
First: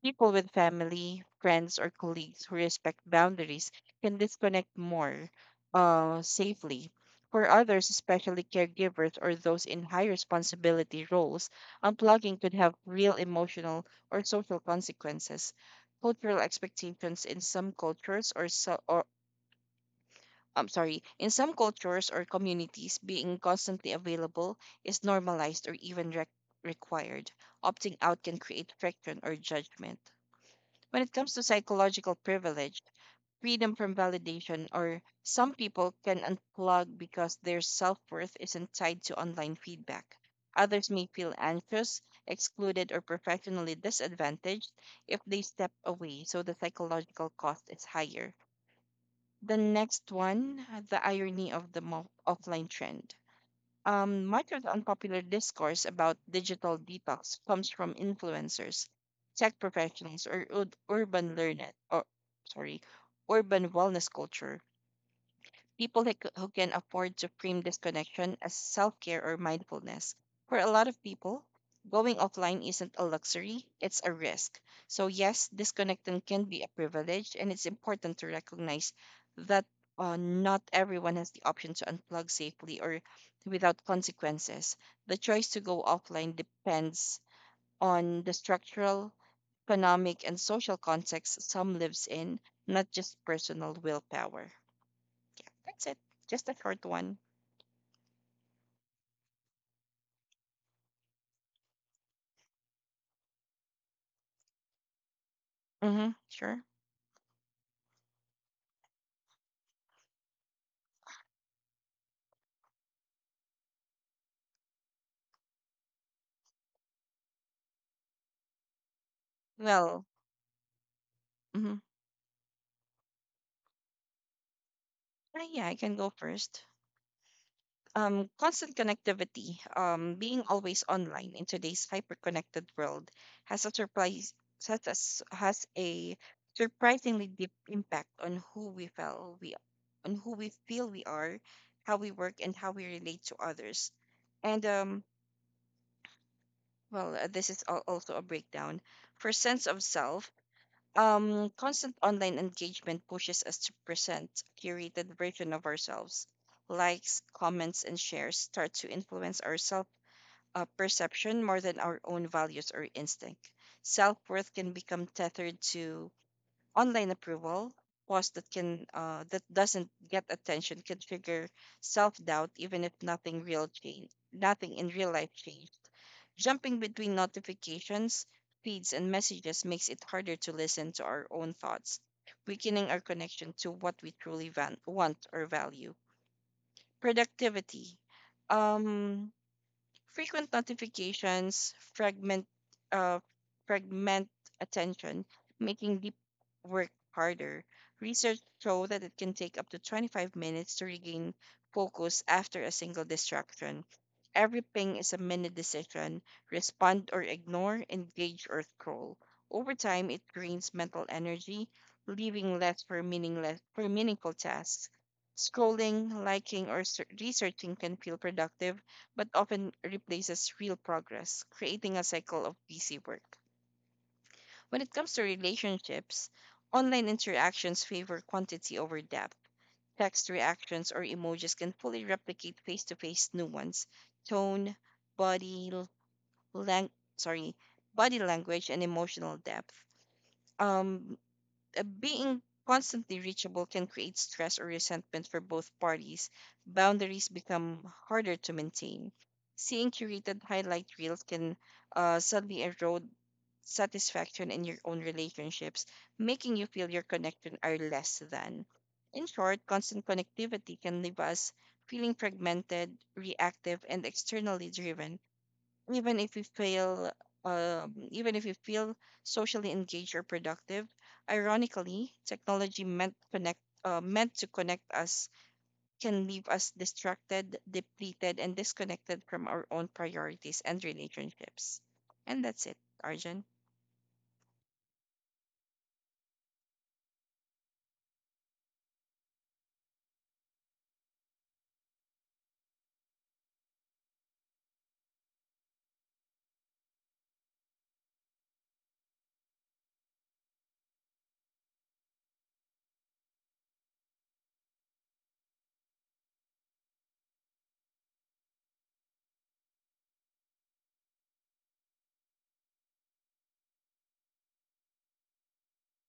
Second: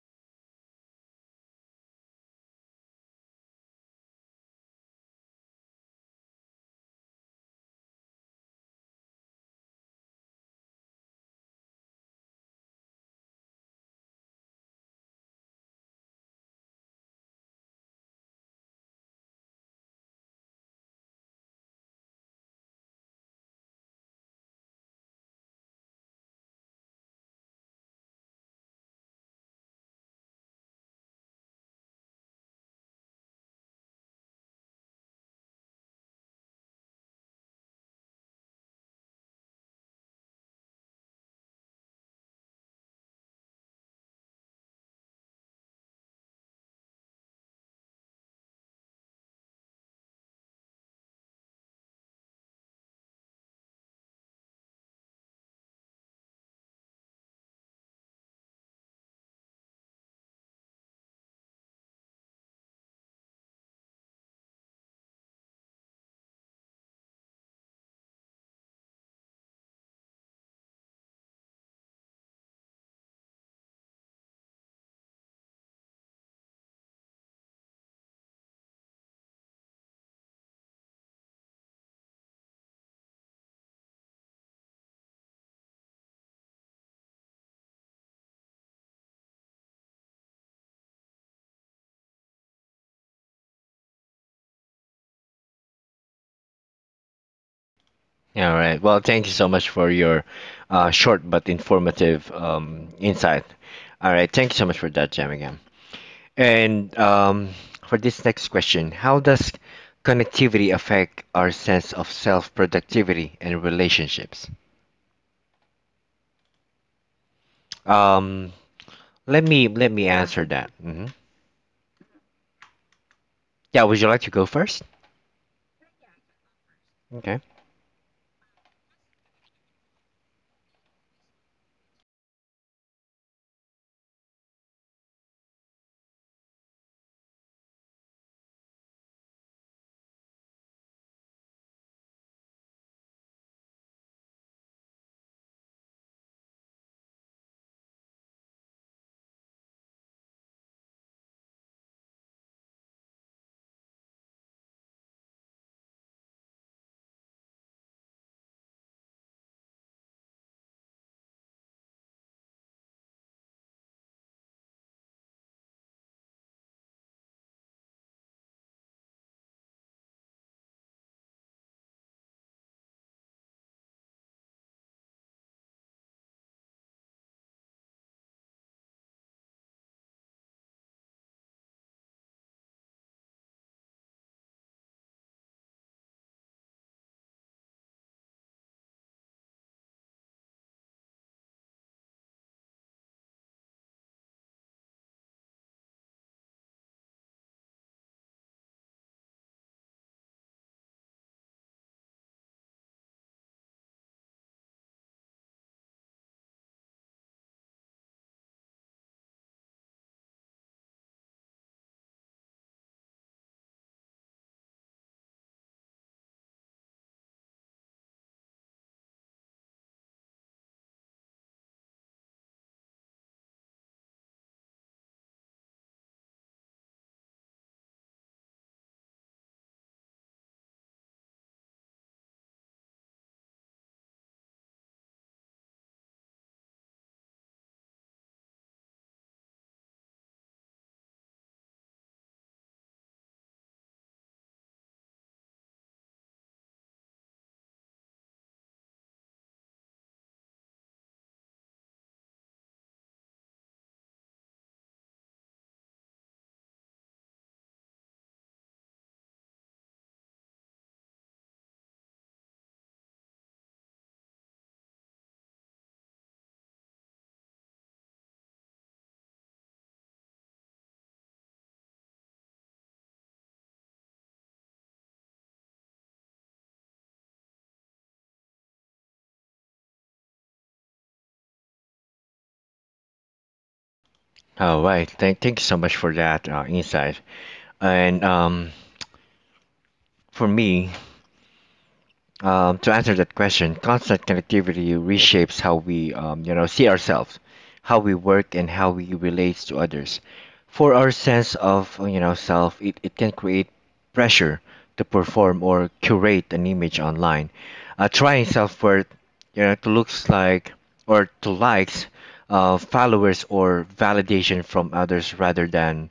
Speaker 2: people with family, friends, or colleagues who respect boundaries can disconnect more safely. For others, especially caregivers or those in high responsibility roles, unplugging could have real emotional or social consequences. Cultural expectations in some cultures or communities, being constantly available is normalized or even required. Opting out can create friction or judgment. When it comes to psychological privilege, freedom from validation, or some people can unplug because their self worth isn't tied to online feedback. Others may feel anxious, excluded, or professionally disadvantaged if they step away, so the psychological cost is higher. The next one, the irony of the offline trend. Much of the unpopular discourse about digital detox comes from influencers, tech professionals, or ur- urban learned, or sorry, urban wellness culture people like, who can afford to frame disconnection as self care or mindfulness. For a lot of people, going offline isn't a luxury, it's a risk. So, yes, disconnecting can be a privilege, and it's important to recognize that, not everyone has the option to unplug safely or without consequences. The choice to go offline depends on the structural, economic, and social context some lives in, not just personal willpower. That's it. Just a short one.
Speaker 1: All right. Well, thank you so much for your short but informative insight. All right. Thank you so much for that, Jamigam.
Speaker 2: Mm-hmm. Sure.
Speaker 1: And for this next question, how does connectivity affect our sense of self productivity and relationships? Um, Let me
Speaker 2: Well,
Speaker 1: answer that. Hmm.
Speaker 2: mm-hmm.
Speaker 1: Yeah, would you like to go first?
Speaker 2: Yeah, I can go first.
Speaker 1: Okay.
Speaker 2: Constant connectivity, being always online in today's hyper-connected world has a surprise such as has a surprisingly deep impact on who we feel we on who we feel we are, how we work, and how we relate to others. And well, this is also a breakdown. For sense of self, constant online engagement pushes us to present a curated version of ourselves. Likes, comments, and shares start to influence our self, perception more than our own values or instinct. Self worth can become tethered to online approval. Posts that can that doesn't get attention can trigger self doubt, even if nothing real change, nothing in real life changes. Jumping between notifications, feeds, and messages makes it harder to listen to our own thoughts, weakening our connection to what we truly want or value. Productivity. Um, Frequent notifications uh, fragment attention, making deep work harder. Research show that it can take up to 25 minutes to regain focus after a single distraction. Every ping is a minute decision. Respond or ignore, engage or scroll. Over time, it drains mental energy, leaving less for meaningless for meaningful tasks. Scrolling, liking, or researching can feel productive, but often replaces real progress, creating a cycle of busy work. When it comes to relationships, online interactions favor quantity over depth. Text reactions or emojis can fully replicate face to face nuance, tone, body, lang- sorry, body language, and emotional depth. Um, Being constantly reachable can create stress or resentment for both parties. Boundaries become harder to maintain. Seeing curated highlight reels can, suddenly erode satisfaction in your own relationships, making you feel your connection are less than. In short, constant connectivity can leave us feeling fragmented, reactive, and externally driven, even if we fail even if we feel socially engaged or productive. Ironically, technology meant connect meant to connect us can leave us distracted, depleted, and disconnected from our own priorities and relationships. And that's it, Arjun.
Speaker 1: All right. Thank you so much for that insight. And for me, to answer that question, constant connectivity reshapes how we, you know, see ourselves, how we work, and how we relate to others. For our sense of, you know, self, it can create pressure to perform or curate an image online. Trying self-worth, you know, to looks like or to likes, followers, or validation from others rather than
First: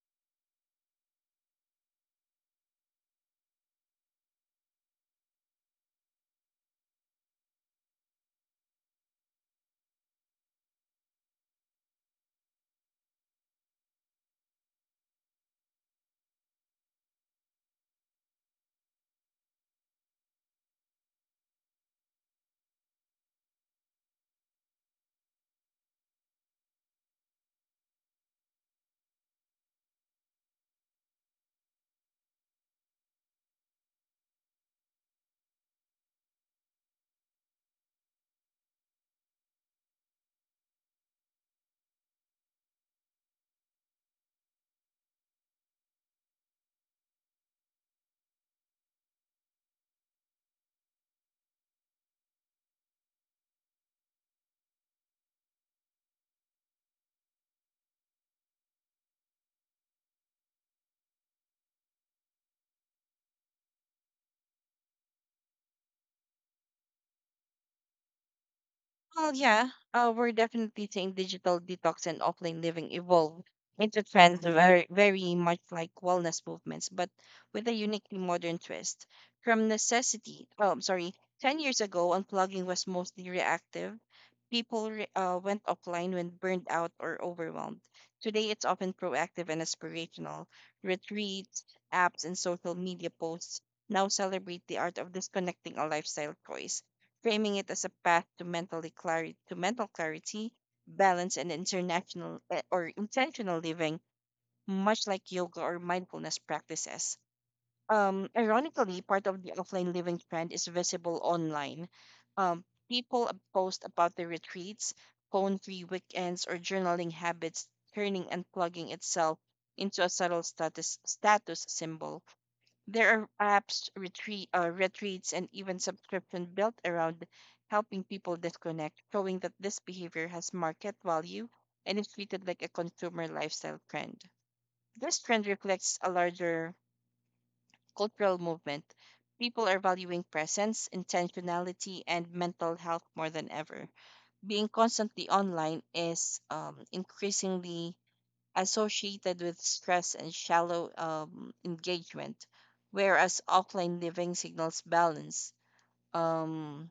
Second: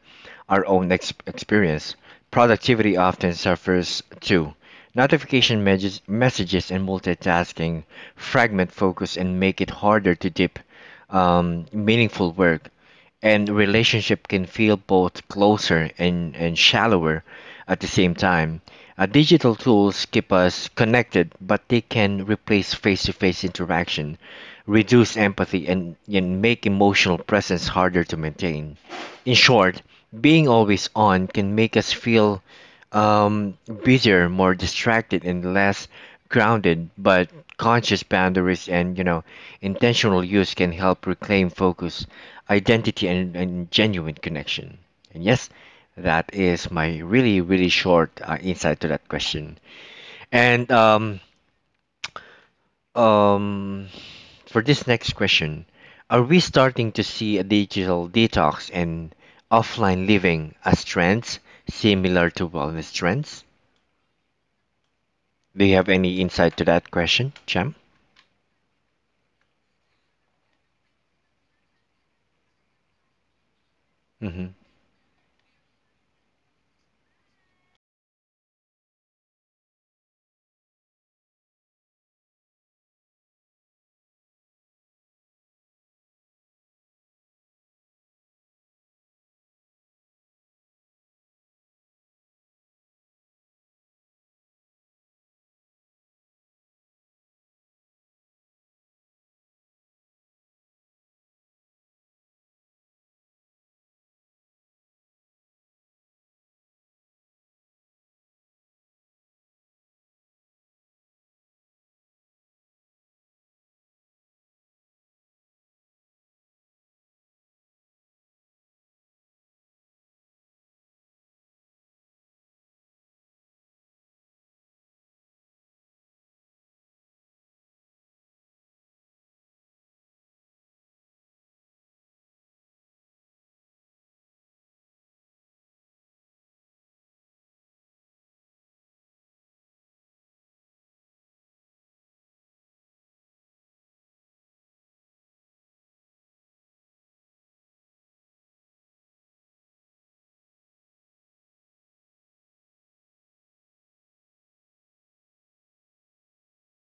Speaker 1: our own experience, productivity often suffers too. Messages and multitasking fragment focus and make it harder to deep, meaningful work. And relationship can feel both closer and, shallower at the same time. Digital tools keep us connected, but they can replace face to face interaction, reduce empathy, and, make emotional presence harder to maintain. In short, being always on can make us feel um, busier, more distracted, and less grounded. But conscious boundaries and you know intentional use can help reclaim focus, identity, and, genuine connection. And yes, that is my really really short insight to that question. And um for this next question, are we starting to see a digital detox and offline living as trends similar to wellness trends? Do you have any insight to that question, Cham?
Speaker 2: Well, yeah, we're definitely seeing digital detox and offline living evolve into trends
Speaker 1: hmm
Speaker 2: very, very much like wellness movements, but with a uniquely modern twist. From necessity, oh, I'm sorry, 10 years ago, unplugging was mostly reactive. People went offline when burned out or overwhelmed. Today, it's often proactive and aspirational. Retreats, apps, and social media posts now celebrate the art of disconnecting a lifestyle choice, framing it as a path to mentally clarity, to mental clarity, balance, and international eh, or intentional living, much like yoga or mindfulness practices. Ironically, part of the offline living trend is visible online. Um, People post about their retreats, phone-free weekends, or journaling habits, turning and plugging itself into a subtle status symbol. There are apps, retreats, and even subscription built around helping people disconnect, showing that this behavior has market value and is treated like a consumer lifestyle trend. This trend reflects a larger cultural movement. People are valuing presence, intentionality, and mental health more than ever. Being constantly online is, increasingly associated with stress and shallow, engagement, whereas offline living signals balance, um,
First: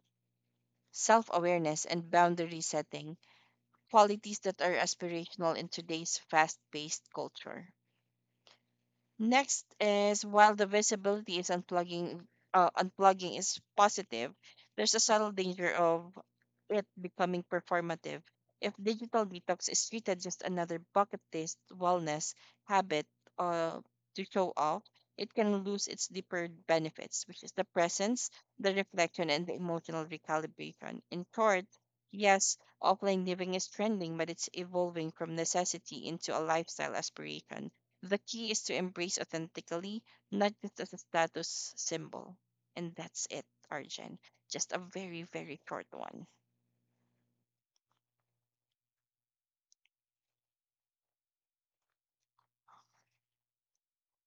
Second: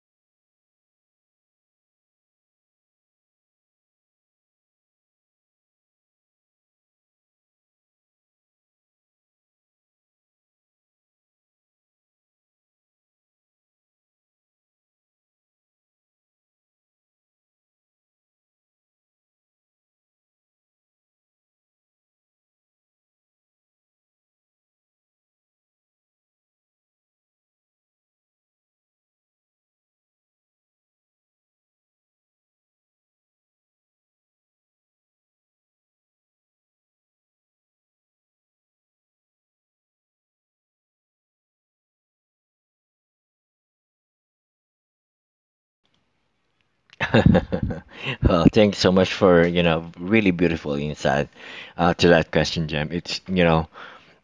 Speaker 2: self awareness, and boundary setting, qualities that are aspirational in today's fast paced culture. Next is, while the visibility is unplugging is positive, there's a subtle danger of it becoming performative. If digital detox is treated just another bucket list wellness habit, uh, to show off, it can lose its deeper benefits, which is the presence, the reflection, and the emotional recalibration. In short, yes, offline living is trending, but it's evolving from necessity into a lifestyle aspiration. The key is to embrace authentically, not just as a status symbol. And that's it, Arjun. Just a very, very short one.
Speaker 1: well, thanks so much for you know really beautiful insight to that question, Jam. It's you know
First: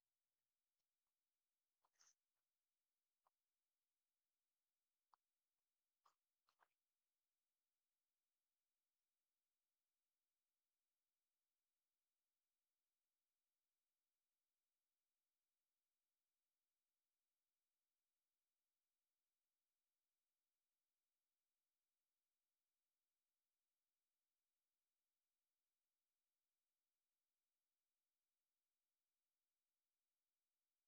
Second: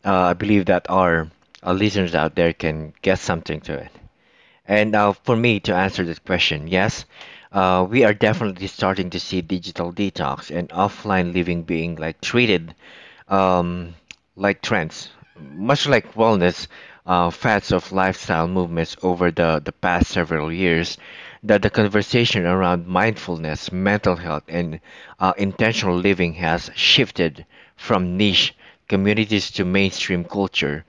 Speaker 1: I believe that our listeners out there can get something to it. And for me to answer this question, yes, we are definitely starting to see digital detox and offline living being like treated um, like trends. Much like wellness, fads of lifestyle movements over the past several years, that the conversation around mindfulness, mental health, and intentional living has shifted from niche communities to mainstream culture.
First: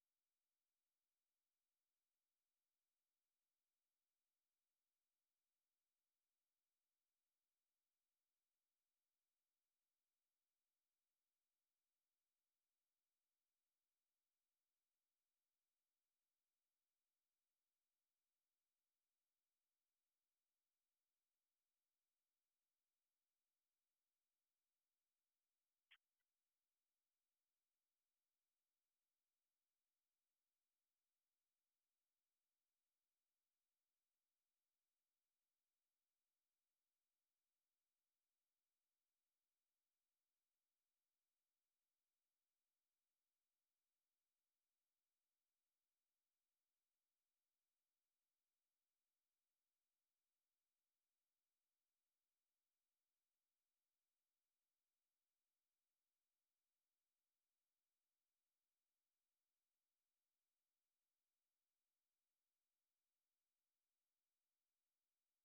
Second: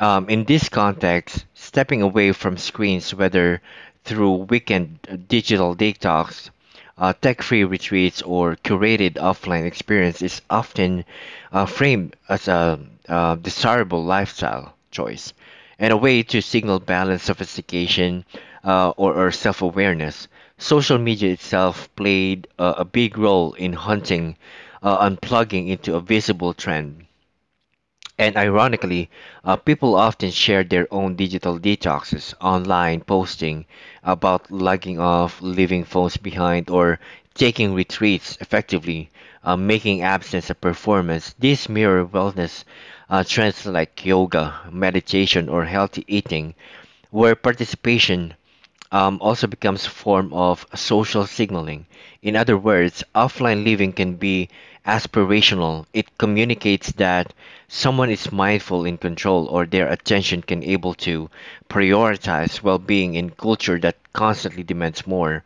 Speaker 1: In this context, stepping away from screens, whether through weekend digital detox, tech free retreats, or curated offline experience, is often framed as a desirable lifestyle choice and a way to signal balance, sophistication, or self awareness. Social media itself played a big role in hunting, unplugging into a visible trend and ironically, people often share their own digital detoxes, online posting about logging off, leaving phones behind, or taking retreats effectively, making absence a performance. These mirror wellness trends like yoga, meditation, or healthy eating, where participation also becomes a form of social signaling. In other words, offline living can be aspirational. It communicates that someone is mindful in control or their attention can able to prioritize well-being in culture that constantly demands more.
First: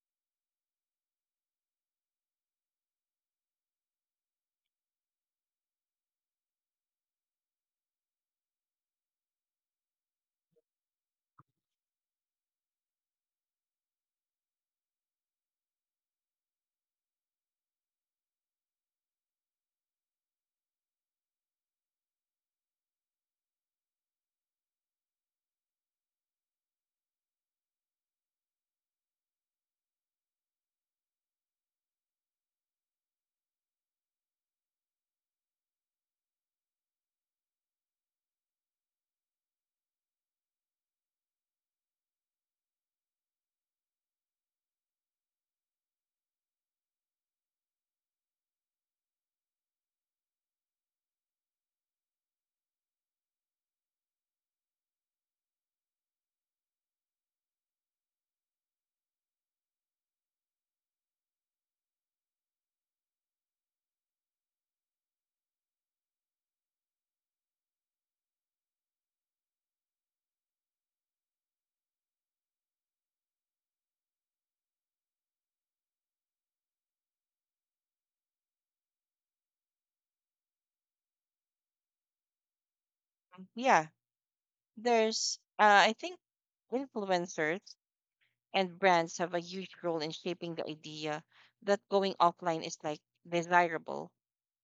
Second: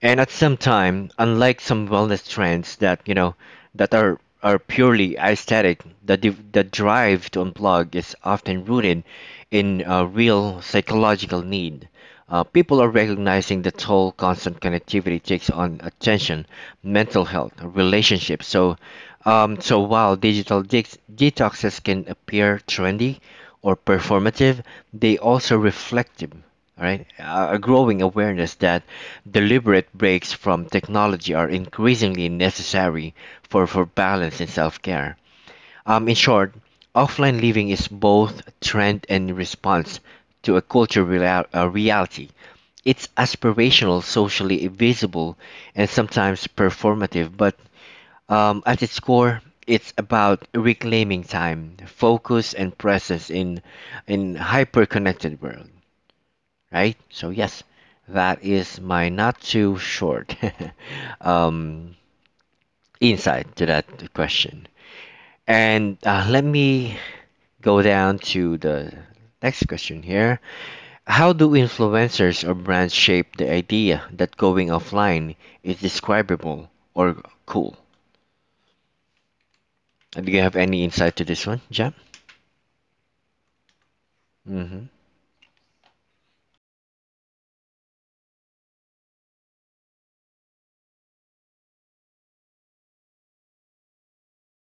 Speaker 1: And at some time, unlike some wellness trends that that are purely aesthetic, the drive to unplug is often rooted in a real psychological need. People are recognizing the toll constant connectivity takes on attention, mental health, relationships. So while digital detoxes can appear trendy or performative, they also reflective, all right, a growing awareness that deliberate breaks from technology are increasingly necessary for balance and self care. In short, offline living is both trend and response to a culture reality. It's aspirational, socially visible, and sometimes performative, but at its core, it's about reclaiming time, focus, and presence in hyper-connected world, right? So yes, that is my not too short um, insight to that question. And let me go down to the next question here. How do influencers or brands shape the idea that going offline is describable or cool? Do you have any insight to this one, Jam?
Speaker 2: Yeah,
Speaker 1: Mm-hmm.
Speaker 2: there's, influencers and brands have a huge role in shaping the idea that going offline is like desirable,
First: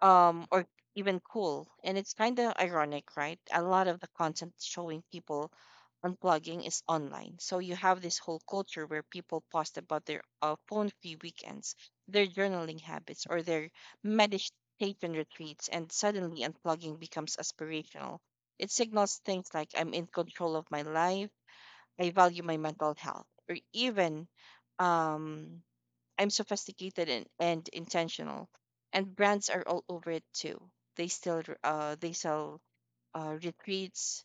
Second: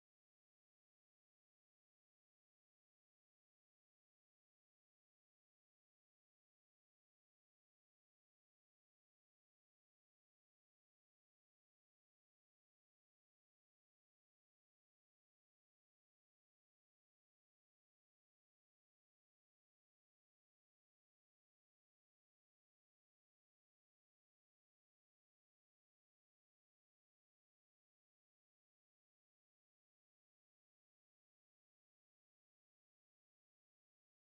Speaker 2: or even cool. And it's kind of ironic, right? A lot of the content showing people unplugging is online. So you have this whole culture where people post about their phone free weekends, their journaling habits, or their meditation retreats, and suddenly unplugging becomes aspirational. It signals things like I'm in control of my life, I value my mental health, or even, um, I'm sophisticated and, intentional. And brands are all over it too. They sell, retreats,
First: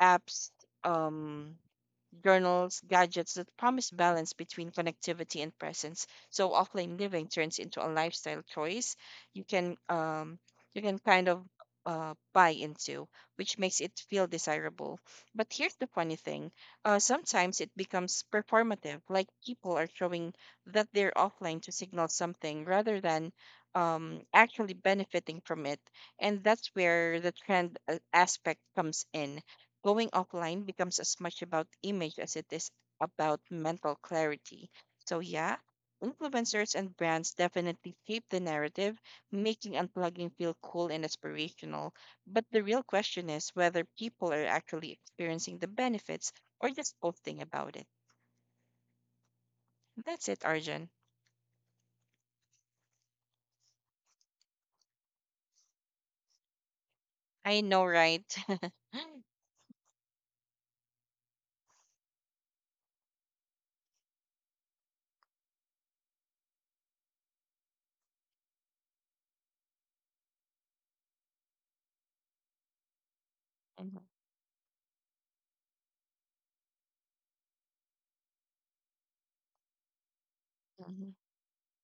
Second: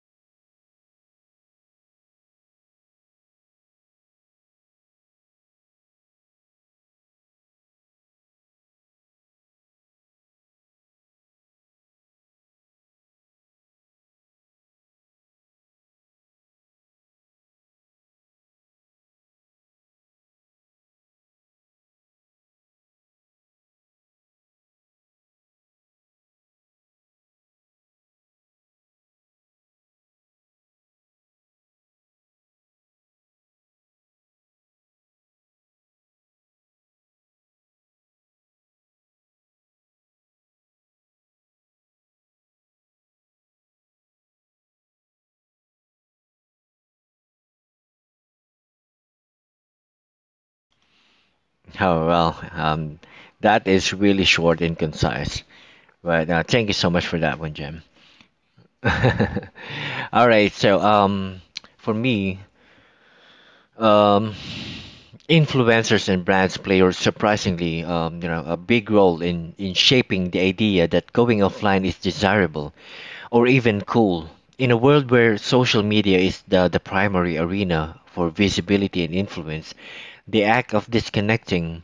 Speaker 2: apps, um, journals, gadgets that promise balance between connectivity and presence. So offline living turns into a lifestyle choice you can, you can kind of buy into, which makes it feel desirable. But here's the funny thing: sometimes it becomes performative, like people are showing that they're offline to signal something rather than, actually benefiting from it. And that's where the trend, aspect comes in. Going offline becomes as much about image as it is about mental clarity. So, yeah, influencers and brands definitely shape the narrative, making unplugging feel cool and aspirational. But the real question is whether people are actually experiencing the benefits or just posting about it. That's it, Arjun.
Speaker 1: Oh, well, that is really short and concise. But thank you so much for that one,
Speaker 2: I
Speaker 1: Jam.
Speaker 2: know, right?
Speaker 1: All right, so for me, um, influencers and brands play a surprisingly, a big role in shaping the idea that going offline is desirable or even
Speaker 2: Mhm,
Speaker 1: cool. In a world where social media is the primary arena for visibility and influence, the act of
Speaker 2: mhm.
Speaker 1: disconnecting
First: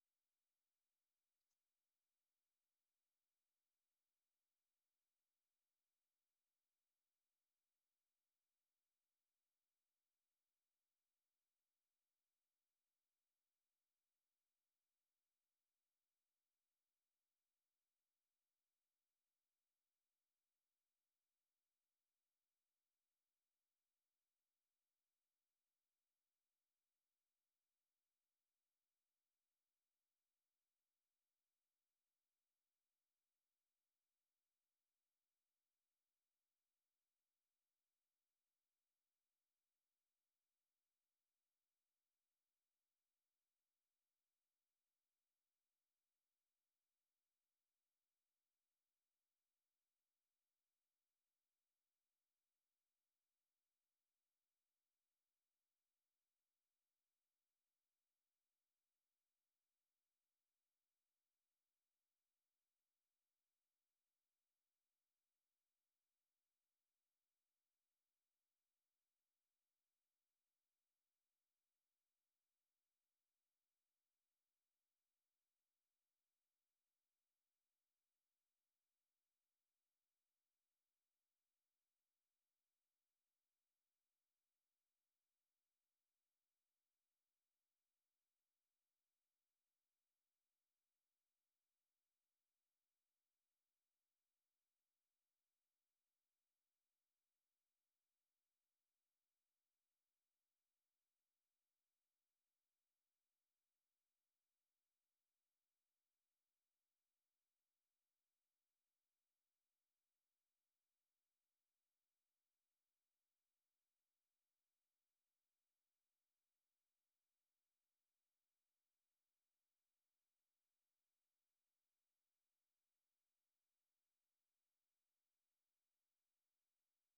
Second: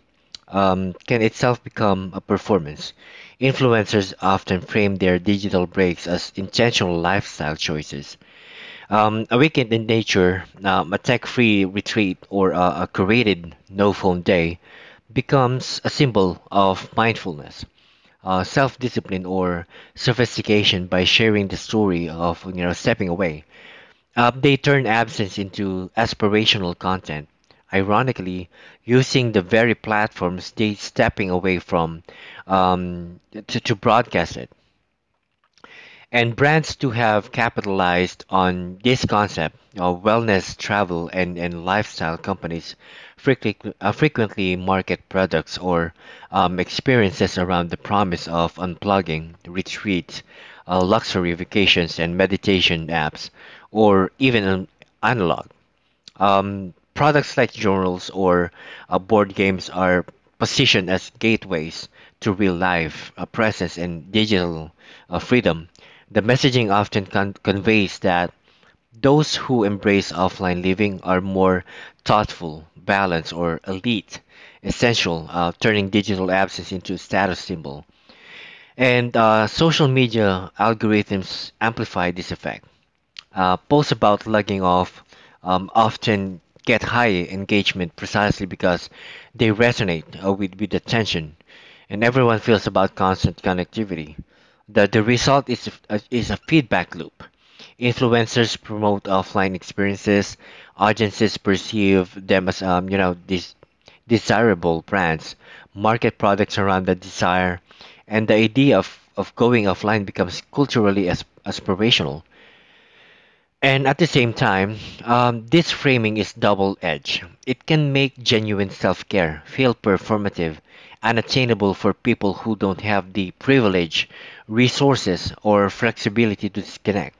Speaker 1: can itself become a performance. Influencers often frame their digital breaks as intentional lifestyle choices, a weekend in nature, a tech free retreat, or a curated no phone day becomes a symbol of mindfulness, self discipline, or sophistication by sharing the story of stepping away. They turn absence into aspirational content, ironically, using the very platforms they stepping away from to broadcast it. And brands to have capitalized on this concept. Wellness, travel, and lifestyle companies frequently, frequently market products or experiences around the promise of unplugging, retreats, luxury vacations, and meditation apps, or even an analog. Products like journals or board games are positioned as gateways to real life presence and digital freedom. The messaging often conveys that those who embrace offline living are more thoughtful, balanced, or elite, essential, turning digital absence into a status symbol. And social media algorithms amplify this effect. Posts about logging off often get high engagement precisely because they resonate with attention, and everyone feels about constant connectivity. The result is a feedback loop. Influencers promote offline experiences. Audiences perceive them as these desirable brands. Market products around the desire, and the idea of going offline becomes culturally aspirational. And at the same time, this framing is double edged. It can make genuine self care feel performative, unattainable for people who don't have the privilege, resources, or flexibility to disconnect.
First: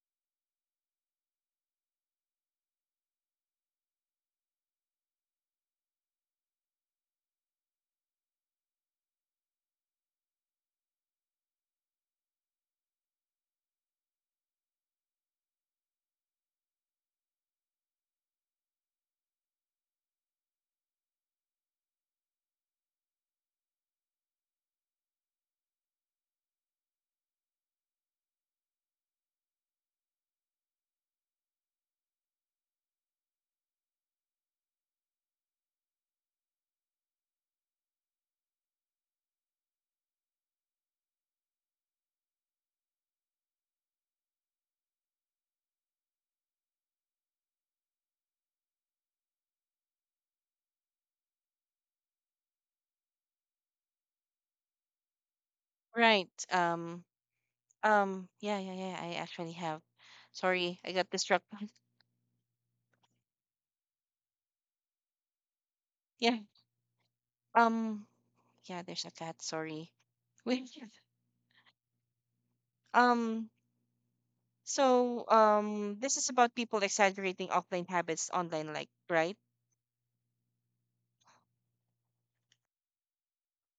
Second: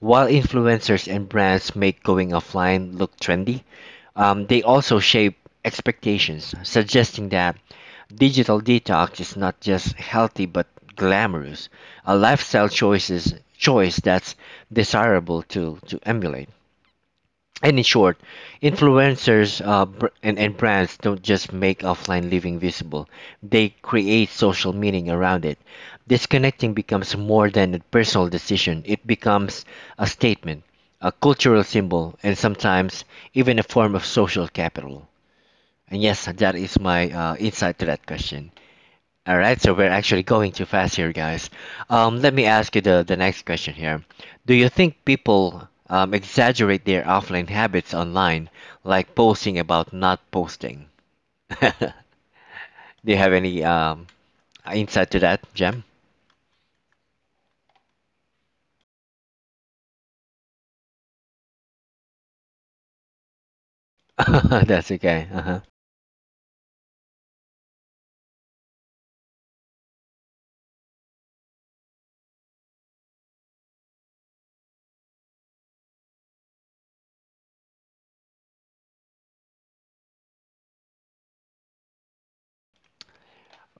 Speaker 1: While influencers and brands make going offline look trendy, they also shape expectations, suggesting that digital detox is not just healthy but glamorous, a lifestyle choice that's desirable to emulate. And in short, influencers and brands don't just make offline living visible, they create social meaning around it. Disconnecting becomes more than a personal decision, it becomes a statement, a cultural symbol, and sometimes even a form of social capital. And yes, that is my insight to that question. All right, so we're actually going too fast here, guys. Let me ask you the next question here. Do you think people exaggerate their offline habits online, like posting about not posting? Do you have any insight to that, Jem?
Speaker 2: Right. Yeah. I actually have. Sorry, I got distracted.
Speaker 1: That's okay. Uh-huh.
Speaker 2: Yeah. Um, yeah, there's a cat, sorry. Wait. Um, so, this is about people exaggerating offline habits online, like, right?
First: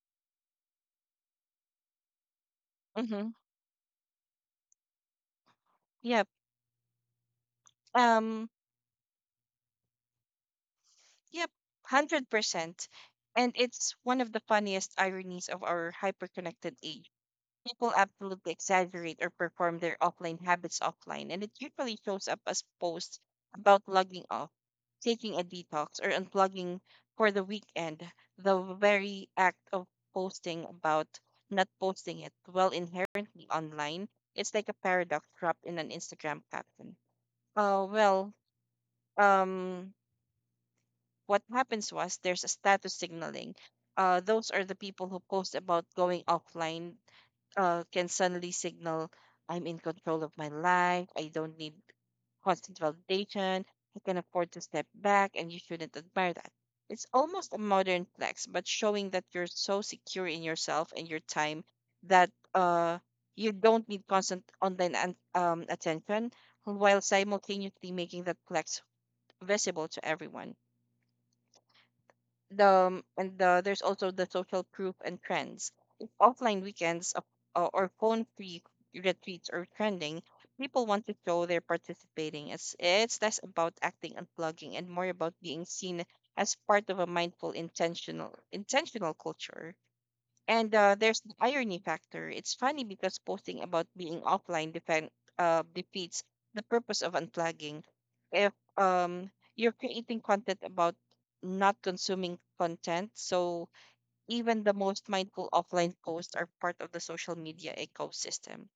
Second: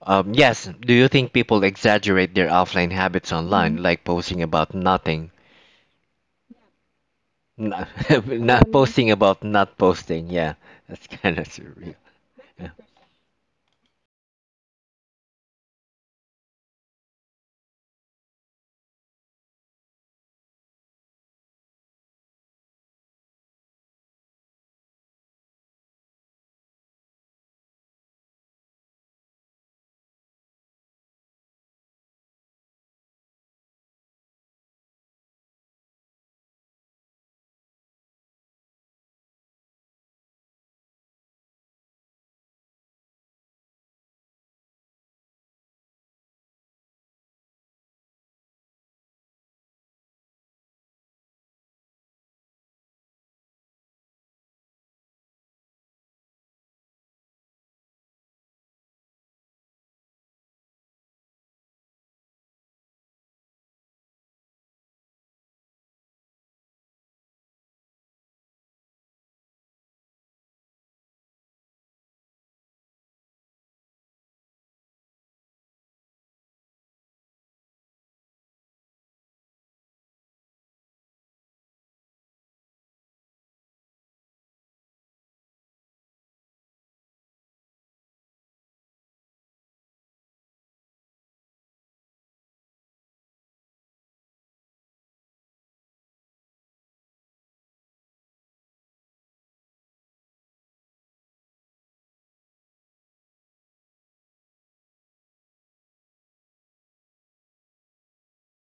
Speaker 1: Yes, do you think people exaggerate their offline
Speaker 2: Mm-hmm.
Speaker 1: habits online, mhm, like posting about nothing?
Speaker 2: Yep.
Speaker 1: Not,
Speaker 2: Um,
Speaker 1: not, posting about not posting, yeah. That's kind of
Speaker 2: yep,
Speaker 1: surreal.
Speaker 2: 100%. And it's one of the funniest ironies of our hyper-connected age. People absolutely exaggerate or perform their offline habits offline, and it usually shows up as posts about logging off, taking a detox, or unplugging for the weekend. The very act of posting about not posting it, well, inherently online, it's like a paradox trapped in an Instagram caption. Well, um, what happens was there's a status signaling. Those are the people who post about going offline, can suddenly signal I'm in control of my life. I don't need constant validation. I can afford to step back, and you shouldn't admire that. It's almost a modern flex, but showing that you're so secure in yourself and your time that, you don't need constant online attention while simultaneously making that flex visible to everyone. There's also the social proof and trends. If offline weekends of- or phone-free retreats are trending, people want to show they're participating. It's less about acting and plugging and more about being seen as part of a mindful, intentional culture. And there's the irony factor. It's funny because posting about being offline defend, defeats the purpose of unplugging. If You're creating content about not consuming content, so even the most mindful offline posts are part of the social media ecosystem.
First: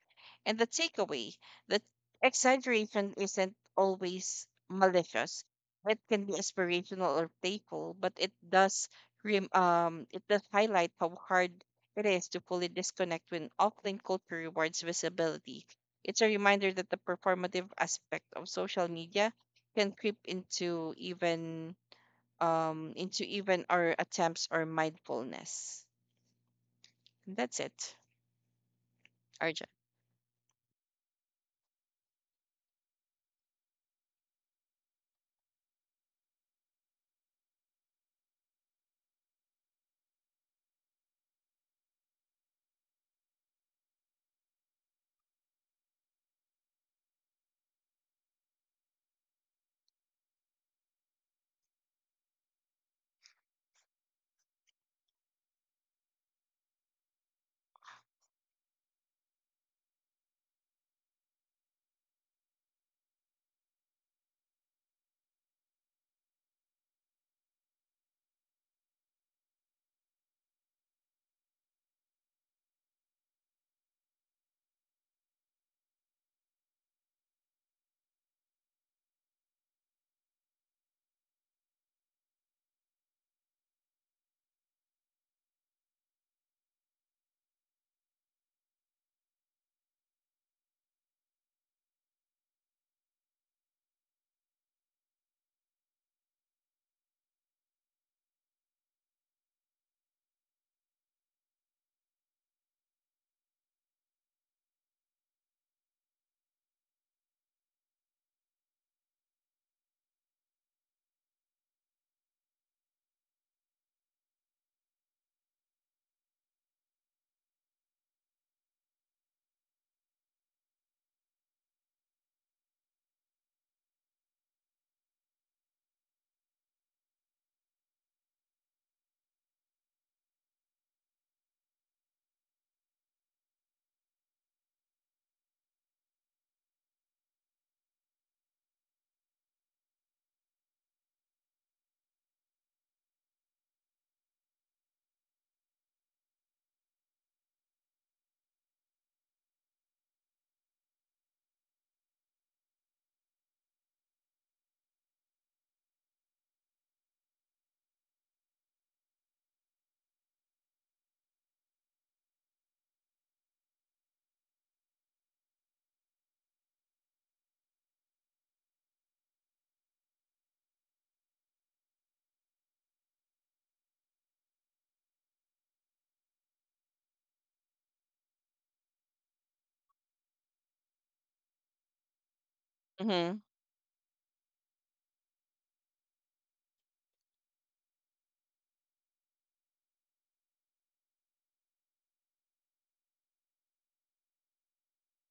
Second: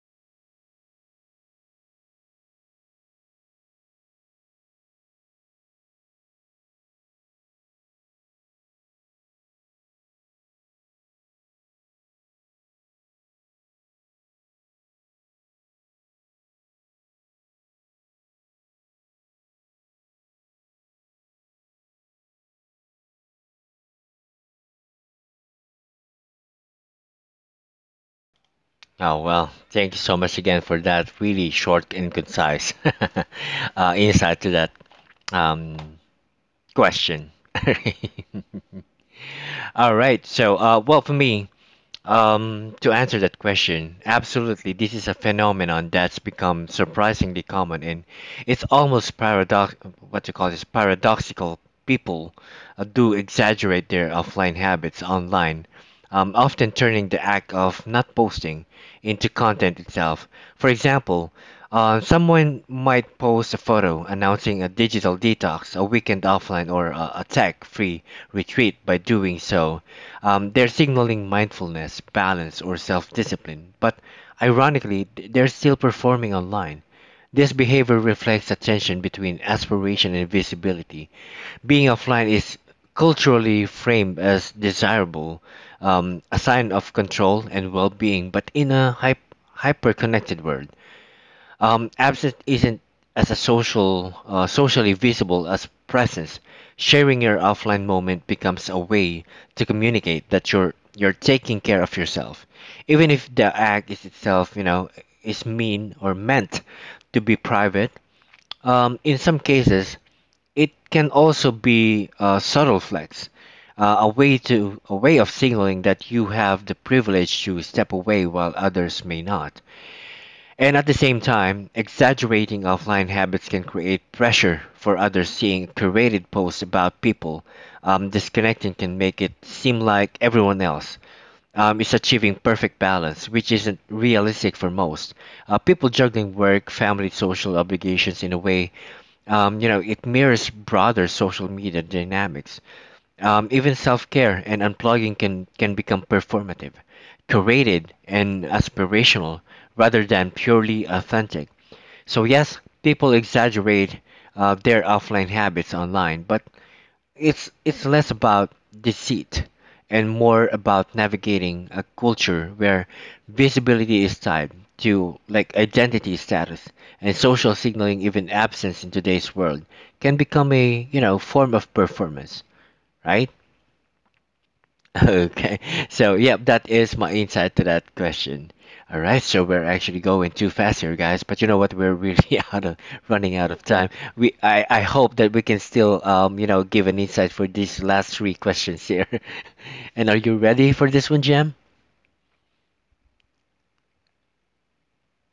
Speaker 2: And the takeaway, that exaggeration isn't always malicious. It can be aspirational or playful, but it does highlight how hard it is to fully disconnect when offline culture rewards visibility. It's a reminder that the performative aspect of social media can creep into even our attempts or mindfulness. And that's it,
Speaker 1: Oh, well,
Speaker 2: Arjun.
Speaker 1: thank you so much again for that really short and concise insight to that um, question. All right. So, well, for me, to answer that question, absolutely, this is a phenomenon that's become surprisingly common, and it's almost paradox. What you call this paradoxical? People do exaggerate their offline habits online, often turning the act of not posting into content itself. For example, someone might post a photo announcing a digital detox, a weekend offline, or a tech free retreat. By doing so, they're signaling mindfulness, balance, or self discipline. But ironically, they're still performing online. This behavior reflects a tension between aspiration and visibility. Being offline is culturally framed as desirable, a sign of control and well-being, but in a hyper-connected world, absence isn't as a social, socially visible as presence. Sharing your offline moment becomes a way to communicate that you're taking care of yourself, even if the act is itself, you know, is mean or meant to be private. In some cases, it can also be a subtle flex, a way to a way of signaling that you have the privilege to step away while others may not. And at the same time, exaggerating offline habits can create pressure for others seeing curated posts about people. Disconnecting can make it seem like everyone else is achieving perfect balance, which isn't realistic for most. People juggling work, family, social obligations in a way, it mirrors broader social media dynamics. Even self-care and unplugging can become performative, curated, and aspirational rather than purely authentic. So yes, people exaggerate their offline habits online, but it's less about deceit and more about navigating a culture where visibility is tied to like identity status and social signaling. Even absence in today's world can become a form of performance, right? Okay. So, yep, that is my insight to that question. All right. So we're actually going too fast here, guys. But you know what? We're really out of running out of time. We I hope that we can still you know give an insight for these last three questions here. And are you ready for this one, Jam?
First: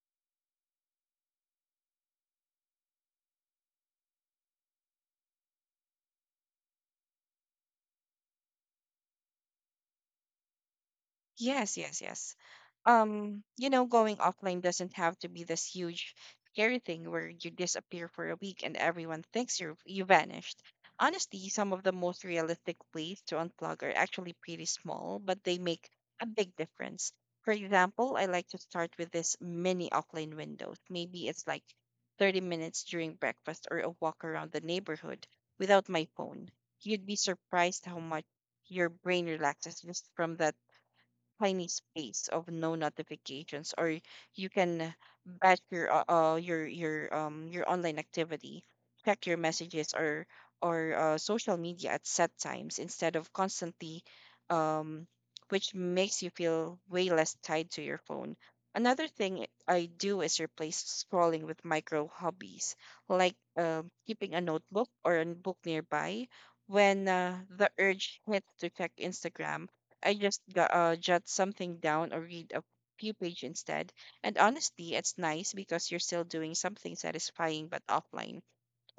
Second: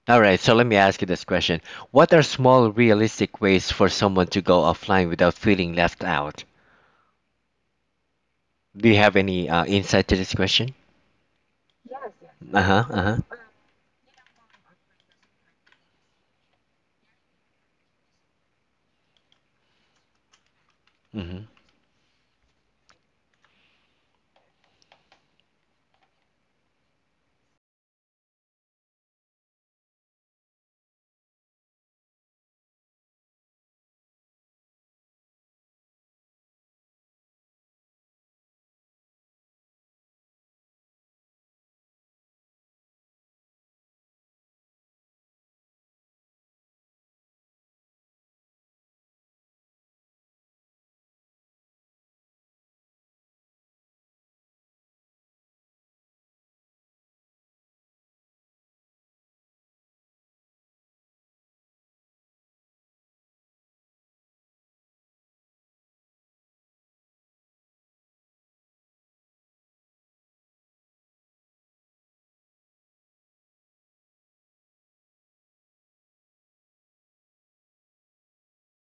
Speaker 1: All right. So let me ask you this question. What are small realistic ways for someone to go offline without feeling left out? Do you have any insight to this question?
Speaker 2: Yes, yes, yes.
Speaker 1: Uh-huh. Uh-huh.
Speaker 2: Going offline doesn't have to be this huge, scary thing where you disappear for a week and everyone thinks you vanished.
Speaker 1: Mm-hmm.
Speaker 2: Honestly, some of the most realistic ways to unplug are actually pretty small, but they make a big difference. For example, I like to start with this mini offline windows. Maybe it's like 30 minutes during breakfast or a walk around the neighborhood without my phone. You'd be surprised how much your brain relaxes just from that tiny space of no notifications. Or you can batch your online activity, check your messages or social media at set times instead of constantly um which makes you feel way less tied to your phone. Another thing I do is replace scrolling with micro hobbies, like keeping a notebook or a book nearby. When the urge hits to check Instagram, I just jot something down or read a few page instead. And honestly, it's nice because you're still doing something satisfying but offline.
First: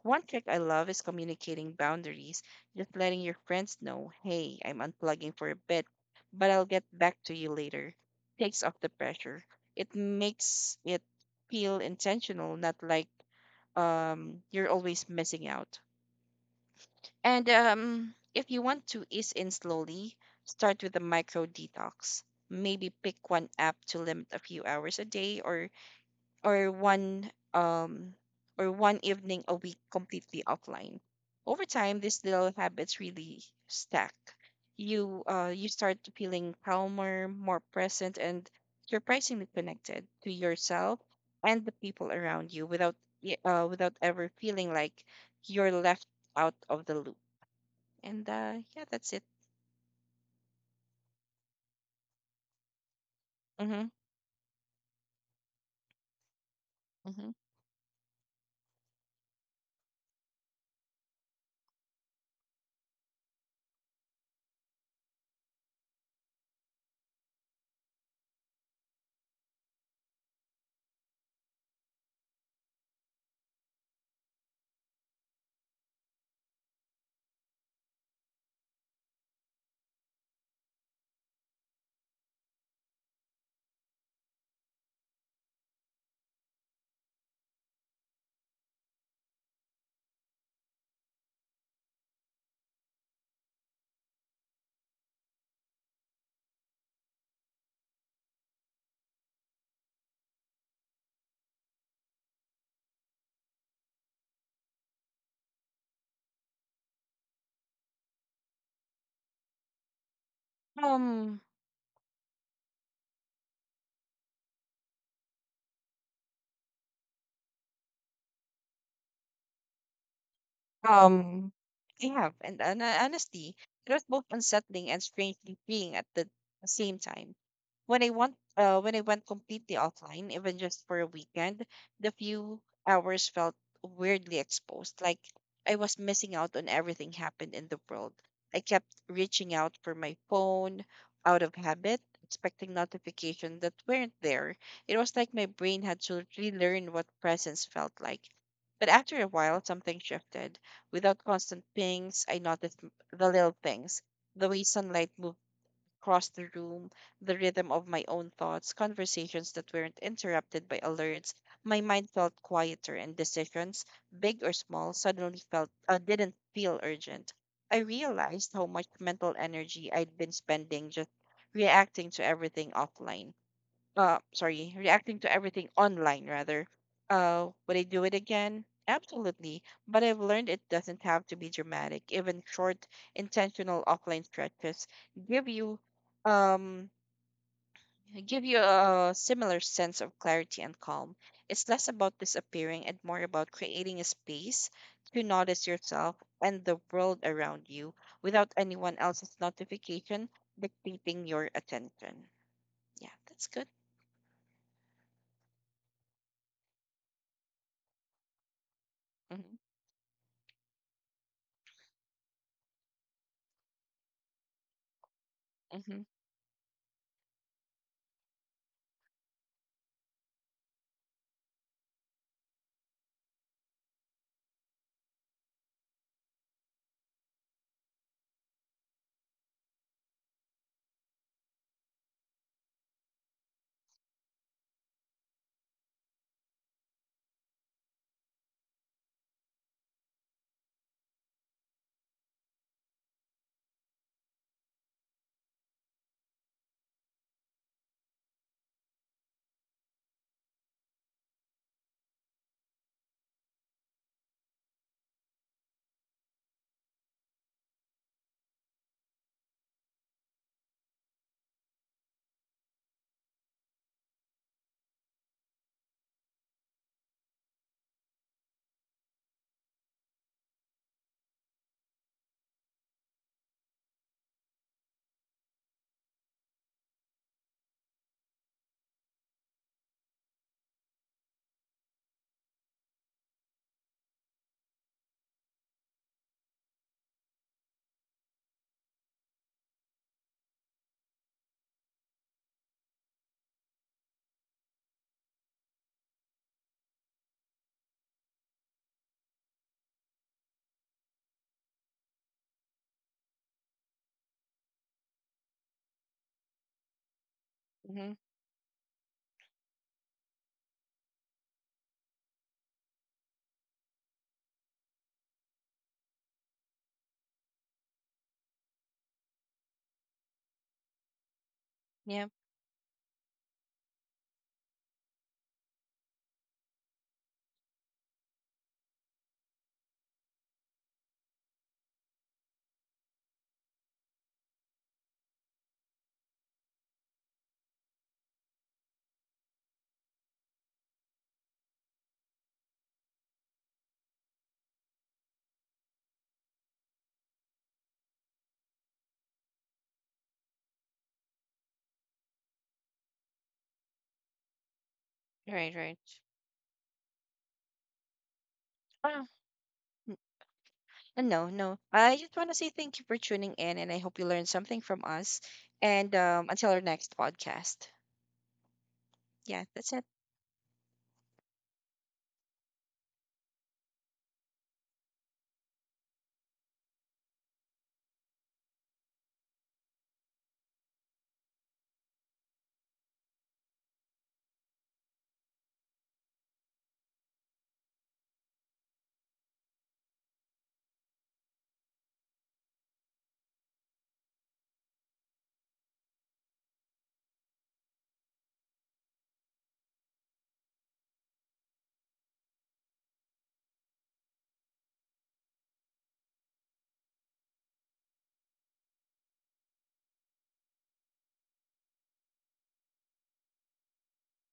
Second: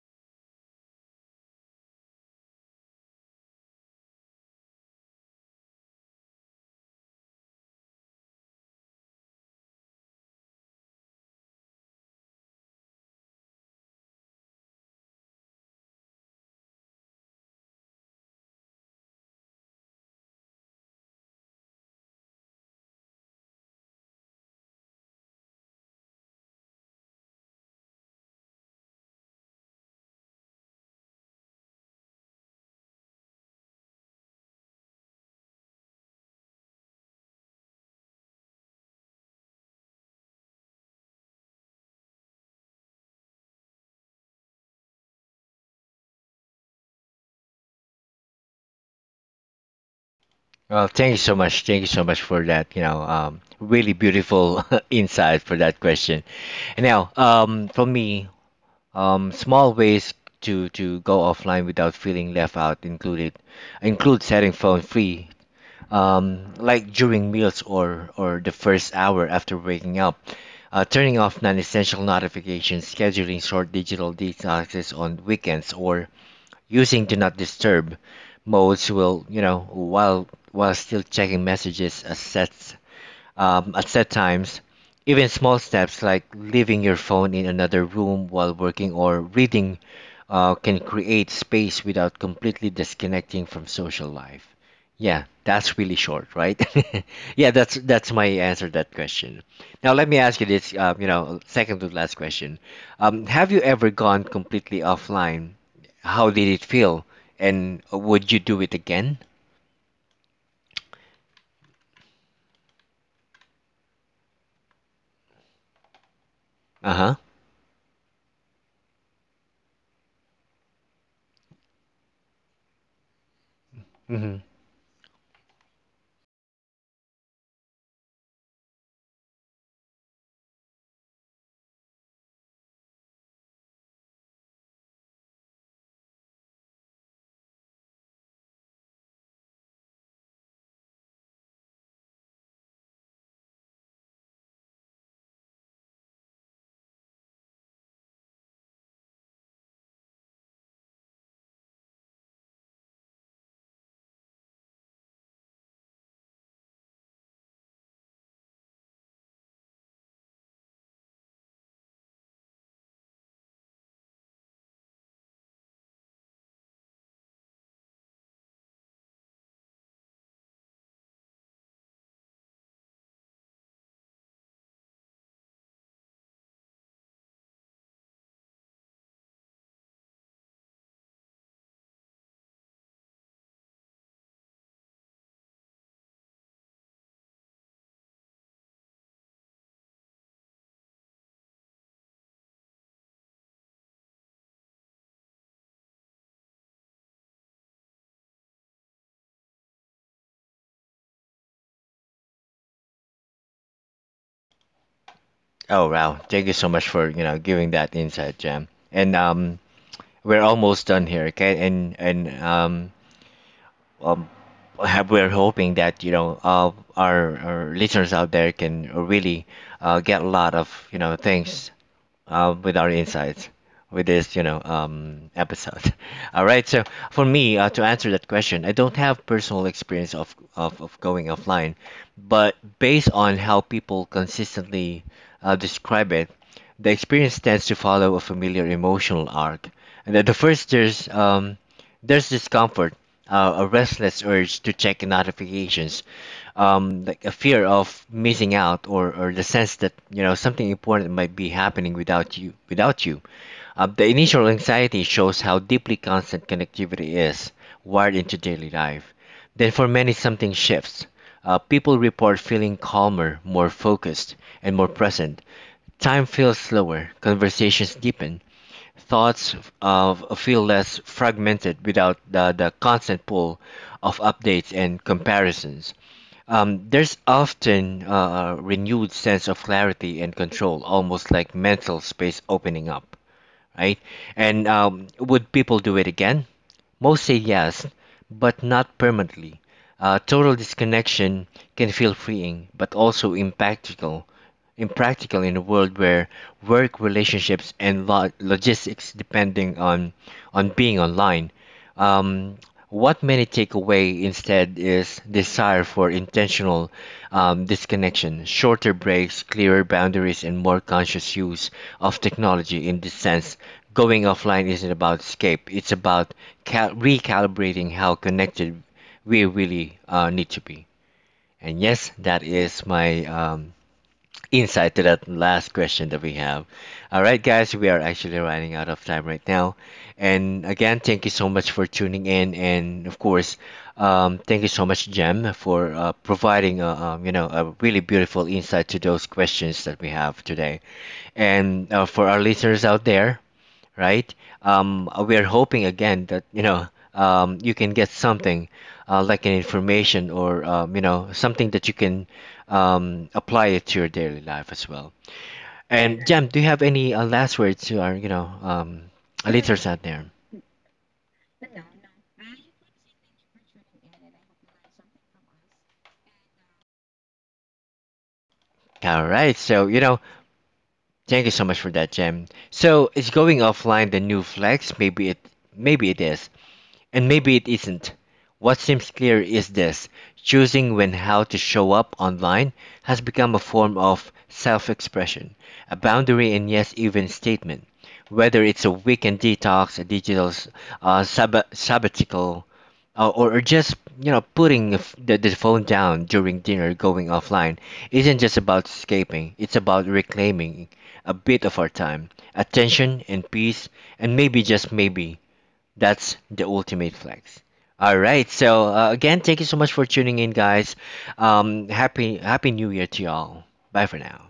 Speaker 2: One trick I love is communicating boundaries, just letting your friends know, hey, I'm unplugging for a bit, but I'll get back to you later. Takes off the pressure. It makes it feel intentional, not like you're always missing out. And if you want to ease in slowly, start with a micro detox. Maybe pick one app to limit a few hours a day, or or one um or one evening a week completely offline. Over time, these little habits really stack. You start feeling calmer, more present, and surprisingly connected to yourself and the people around you without without ever feeling like you're left out of the loop. And yeah, that's it.
Speaker 1: Well, thank you so much. Thank you so much for that. You know,
Speaker 2: Mm-hmm.
Speaker 1: really beautiful insight for that question. And now,
Speaker 2: Mm-hmm.
Speaker 1: for me, small ways to go offline without feeling left out include setting phone free, like during meals or the first hour after waking up. Turning off non-essential notifications, scheduling short digital detoxes on weekends, or using do not disturb modes will, you know, while still checking messages at sets at set times. Even small steps like leaving your phone in another room while working or reading can create space without completely disconnecting from social life? Yeah, that's really short, right? Yeah, that's my answer to that question. Now let me ask you this, second to last question. Have you ever gone completely offline? How did it feel? And would you do it again?
Speaker 2: Um,
Speaker 1: Uh-huh.
Speaker 2: Um, I have, and, honestly, it was both
Speaker 1: Hmm.
Speaker 2: unsettling and strangely freeing at the same time. When when I went completely offline, even just for a weekend, the few hours felt weirdly exposed, like I was missing out on everything happened in the world. I kept reaching out for my phone out of habit, expecting notifications that weren't there. It was like my brain had to relearn what presence felt like. But after a while, something shifted. Without constant pings, I noticed the little things, the way sunlight moved across the room, the rhythm of my own thoughts, conversations that weren't interrupted by alerts. My mind felt quieter, and decisions, big or small, suddenly felt didn't feel urgent. I realized how much mental energy I'd been spending just reacting to everything offline sorry reacting to everything online rather. Would I do it again? Absolutely. But I've learned it doesn't have to be dramatic. Even short intentional offline stretches give you um give you a similar sense of clarity and calm. It's less about disappearing and more about creating a space to notice yourself and the world around you without anyone else's notification dictating your attention. Yeah, that's good.
Speaker 1: Oh wow! Thank you so much for giving that insight, Jam. And
Speaker 2: Hmm.
Speaker 1: we're almost done here, okay? And um, have we're hoping that our listeners out there can really get a lot of things with our insights with this, you know, episode. All right. So for me, to answer that question, I don't have personal experience of going offline, but based on how people consistently describe it, the experience tends to follow a familiar emotional arc. And at the first, there's discomfort, a restless urge to check notifications, like a fear of missing out or the sense that you know something important might be happening without you. The initial anxiety shows how deeply constant connectivity is wired into daily life. Then for many something shifts. People report feeling calmer, more focused, and more present. Time feels slower, conversations deepen, thoughts of feel less fragmented without the, the constant pull of updates and comparisons. There's often a renewed sense of clarity and control, almost like mental space opening up, right? And would people do it again? Most say yes, but not permanently. Total disconnection can feel freeing, but also impractical, impractical in a world where work relationships and logistics depending on being online. Um, what many take away instead is desire for intentional
Speaker 2: Hmm.
Speaker 1: disconnection, shorter breaks, clearer boundaries, and more conscious use of technology. In this sense, going offline isn't about escape; it's about recalibrating how connected we really need to be. And yes,
Speaker 2: Yeah.
Speaker 1: that is my insight to that last question that we have. All right, guys, we are actually running out of time right now. And again, thank you so much for tuning in. And of course, thank you so much, Jem, for providing a, a really beautiful insight to those questions that we have today. And for our listeners out there, right? We are hoping again that you can get something like an information or something that you can apply it to your daily life as well.
Speaker 2: Right, right.
Speaker 1: And Jam, do you have any last words to our
Speaker 2: Ah,
Speaker 1: listeners out
Speaker 2: n-
Speaker 1: there?
Speaker 2: no, no. I just want to say thank you for tuning in, and I hope you learned something from us. And until our next podcast.
Speaker 1: All right,
Speaker 2: Yeah,
Speaker 1: so
Speaker 2: that's
Speaker 1: you
Speaker 2: it.
Speaker 1: know, thank you so much for that, Jam. So it's going offline the new flex. Maybe it is. And maybe it isn't. What seems clear is this: choosing when how to show up online has become a form of self expression, a boundary, and yes, even statement. Whether it's a weekend detox, a digital sabbatical, or just you know putting the the phone down during dinner, going offline, isn't just about escaping. It's about reclaiming a bit of our time, attention, and peace, and maybe just maybe that's the ultimate flex. All right. So again, thank you so much for tuning in, guys. Happy New Year to y'all. Bye for now.